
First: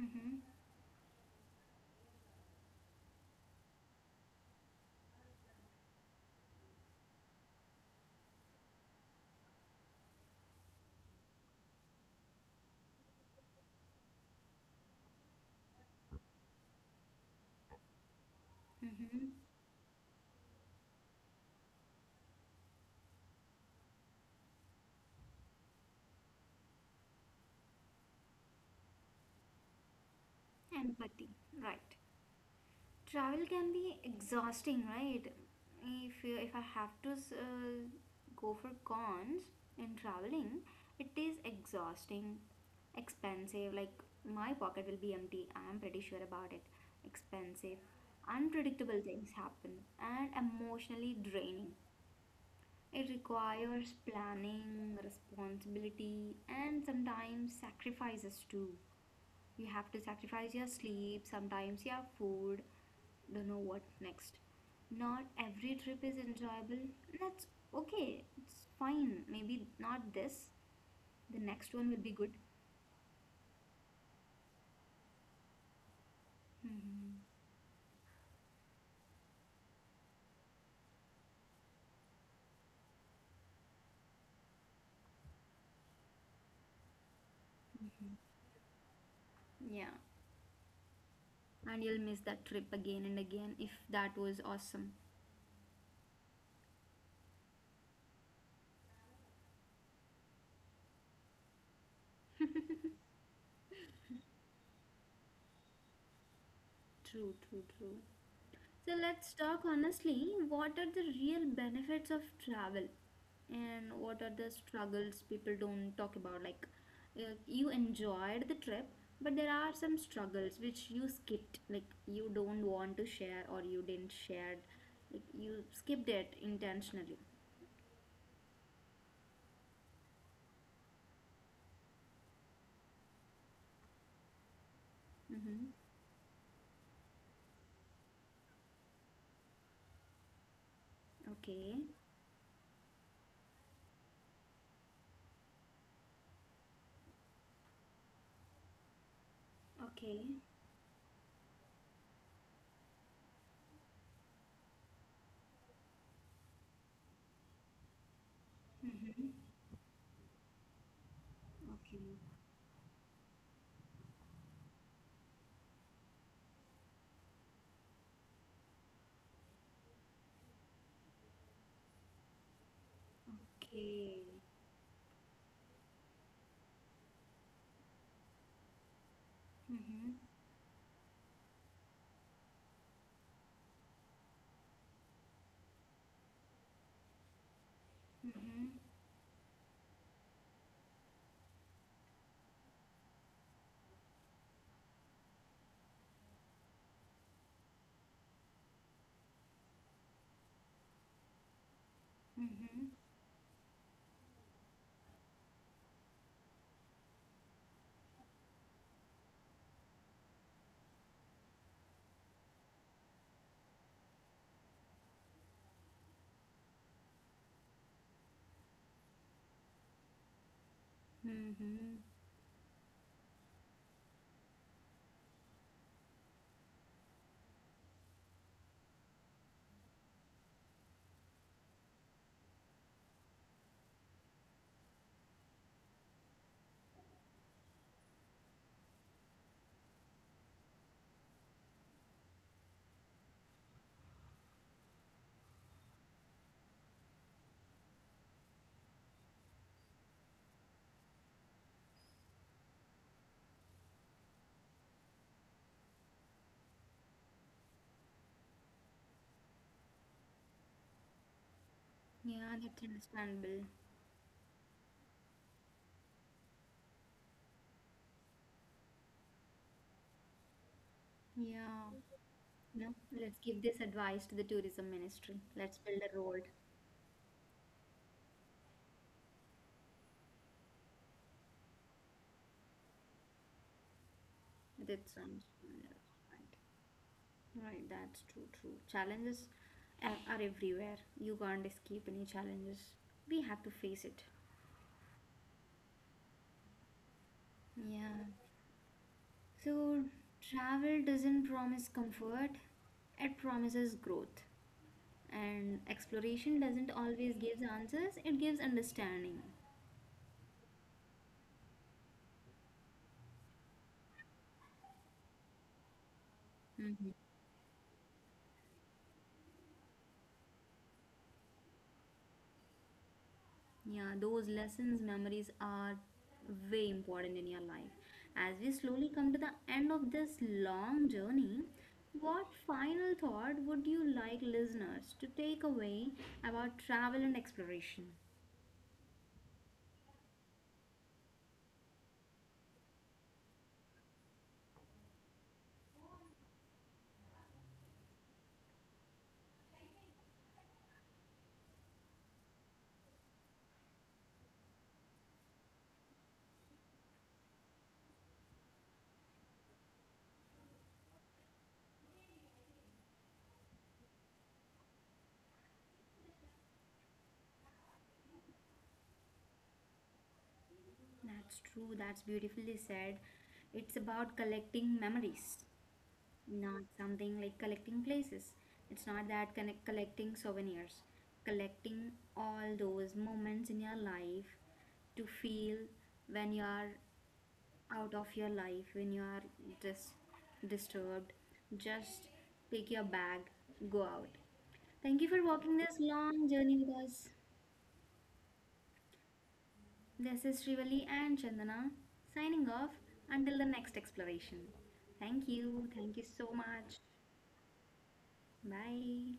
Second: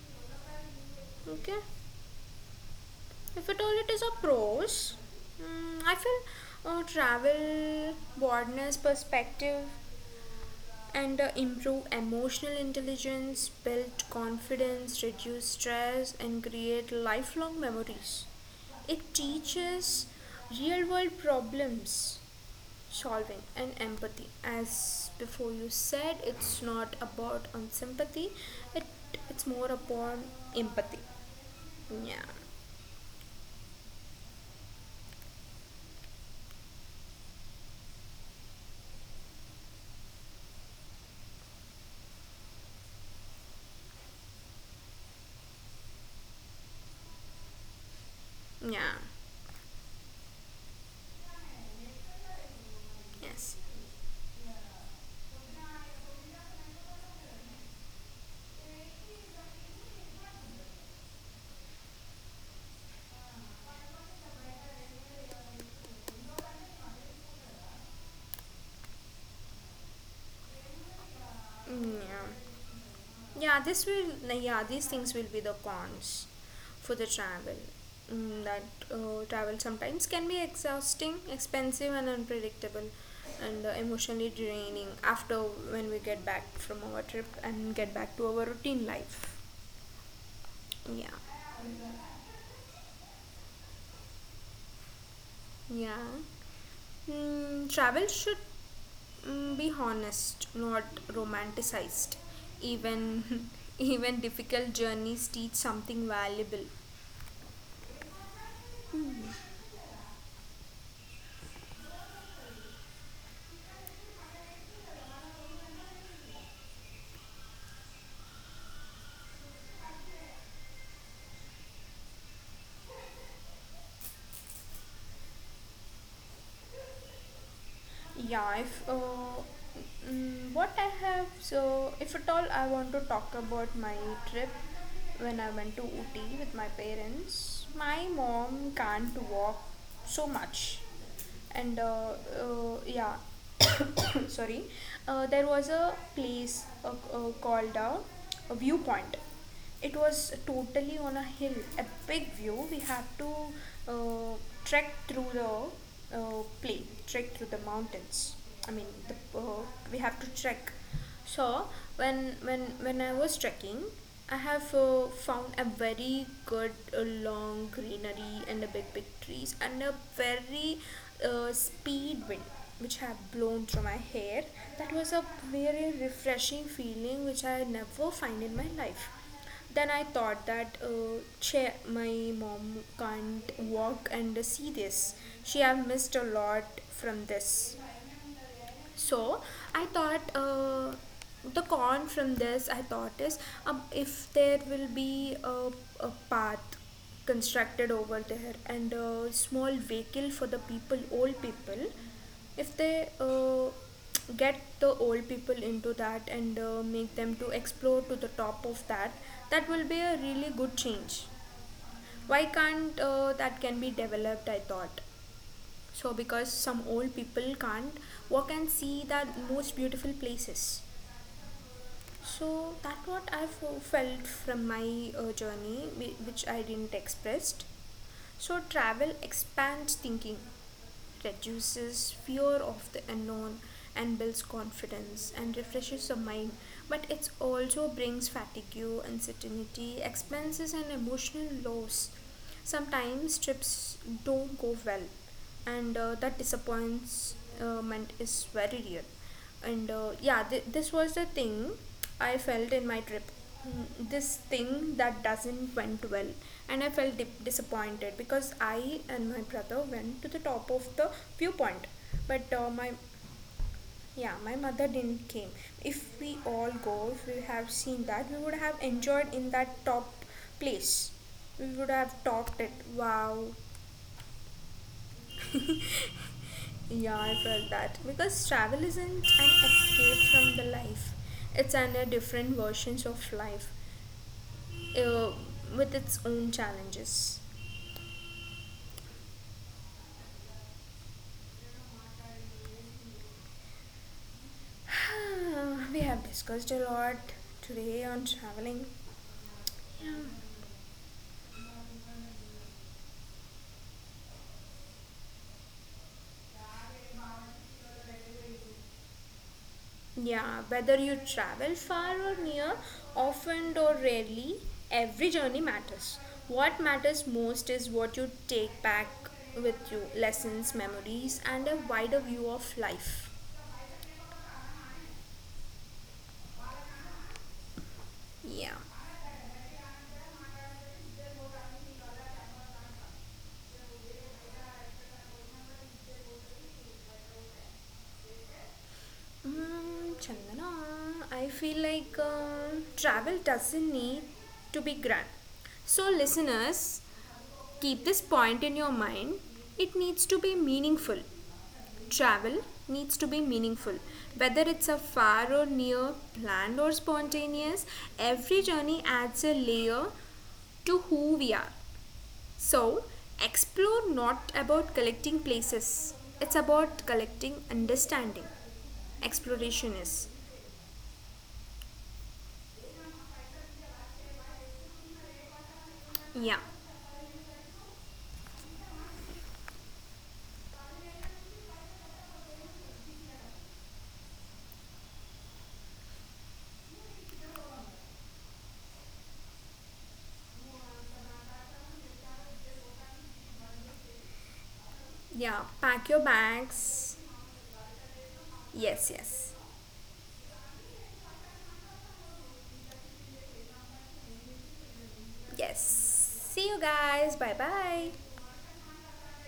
A: Mm-hmm.
B: Okay, if at all it is a pros, mm, I feel travel broadness perspective and improve emotional intelligence, build confidence, reduce stress, and create lifelong memories. It
A: Mm-hmm.
B: teaches real world problems solving and empathy, as before you said it's not about on sympathy, it it's more upon empathy.
A: Empathy. Right.
B: Yeah.
A: Travel can be exhausting, right? If you- if I have to uh, go for cons in traveling, it is exhausting, expensive. Like my pocket will be empty. I am pretty sure about it. Expensive,
B: Yeah.
A: unpredictable things happen, and emotionally draining. It
B: Yes.
A: requires planning, responsibility, and sometimes sacrifices too. You have to sacrifice your sleep, sometimes your food, don't know what next. Not every trip is enjoyable. That's okay, it's fine. Maybe not this, the next one will be
B: Yeah,
A: good.
B: yeah, this will, yeah, these things will be the cons for the
A: Hmm.
B: travel. Mm, that travel sometimes can be exhausting expensive and unpredictable, and emotionally draining after when we get back from our trip and get back to our routine life.
A: Yeah,
B: Yeah.
A: and you'll miss that trip again and again if that was awesome.
B: Yeah. Mm, travel should mm, be honest, not romanticized. Even even difficult journeys teach something valuable.
A: True, true, true. So let's talk honestly. What are the real benefits of travel, and what are the struggles people don't talk about? Like, you enjoyed the trip, but there are some struggles which you skipped, like you don't want to share or you didn't share, like you skipped it intentionally.
B: Yeah, if mm, what I have, so if at all I want to talk about my trip when I
A: Mm-hmm.
B: went to Ooty with my parents, my mom can't walk so much,
A: Okay.
B: and yeah, sorry, there was a place called a viewpoint. It
A: Okay.
B: was totally on a hill, a big view. We had to uh, trek through the plain, trek through the mountains. I mean
A: Mm-hmm.
B: we have to trek. So
A: Okay.
B: when when I was trekking, I have found a very good long greenery and a big trees and a very speed wind which had blown through my
A: Okay.
B: hair. That was a very refreshing feeling which I never find in my life. Then I
A: Mm-hmm.
B: thought that my mom can't walk and see this. She have missed a lot from this.
A: Mm-hmm.
B: So I thought the con from this I thought is if there will be a path constructed over there and a small vehicle for the people, old people, if
A: Mm-hmm.
B: they get the old people into that and make them to explore to the top of that, that will be a really good change. Why can't that can be developed? I thought. So, because some old people can't walk and see the most beautiful places.
A: Mm-hmm.
B: So that what I felt from my journey, which I didn't expressed. So travel expands thinking, reduces fear of the unknown, and builds confidence and refreshes the mind. But it also brings fatigue, uncertainty, expenses, and emotional loss. Sometimes trips don't go well, and that disappointment is very real. And yeah, this was the thing I felt in my trip. Mm, this thing that doesn't went well, and I felt disappointed because I and my brother went to the top of the viewpoint, but
A: Yeah, that's
B: my
A: understandable.
B: yeah, my mother didn't came. If we all go, if we have seen that, we would have enjoyed in that top place. We
A: Yeah.
B: would have topped it.
A: No, let's
B: Wow.
A: give this advice to the tourism ministry. Let's build a road.
B: Yeah, I felt that because travel isn't an escape from the life. It's an a different versions of life,
A: That
B: uh,
A: sounds
B: with its own
A: right.
B: challenges.
A: Right, that's true, true. Challenges a- are everywhere. You can't escape any challenges. We have to face it.
B: We have discussed a lot today
A: Yeah.
B: on traveling.
A: So, travel doesn't promise comfort, it promises growth. And exploration doesn't always give answers, it gives understanding.
B: Yeah, whether you travel far or near, often or rarely, every journey matters. What matters most is what you take back with you lessons, memories, and a wider view of life.
A: Yeah, those lessons, memories are way important in your life. As
B: Yeah.
A: we slowly come to the end of this long journey, what final thought would you like listeners to take away about travel and exploration?
B: Mm, Chandana, I feel like travel doesn't need to be grand. So, listeners, keep this point in your mind. It needs to be meaningful. Travel needs to be meaningful. Whether it's a far or near, planned or spontaneous, every journey adds a layer to who we are. So, explore not about collecting places, it's about collecting understanding. Exploration is.
A: That's true, that's beautifully said. It's about collecting memories.
B: Yeah,
A: Not something like collecting places. It's not that connect collecting souvenirs, collecting all those moments in your life to feel when you are out of your life, when you are just disturbed. Just pick your bag, go out. Thank you for
B: yeah.
A: walking this
B: Pack your
A: long journey with
B: bags.
A: us.
B: Yes, yes,
A: This is Srivali and Chandana signing off until the next exploration. Thank you. Thank you
B: yes.
A: so
B: See you
A: much.
B: guys. Bye bye.
A: Bye.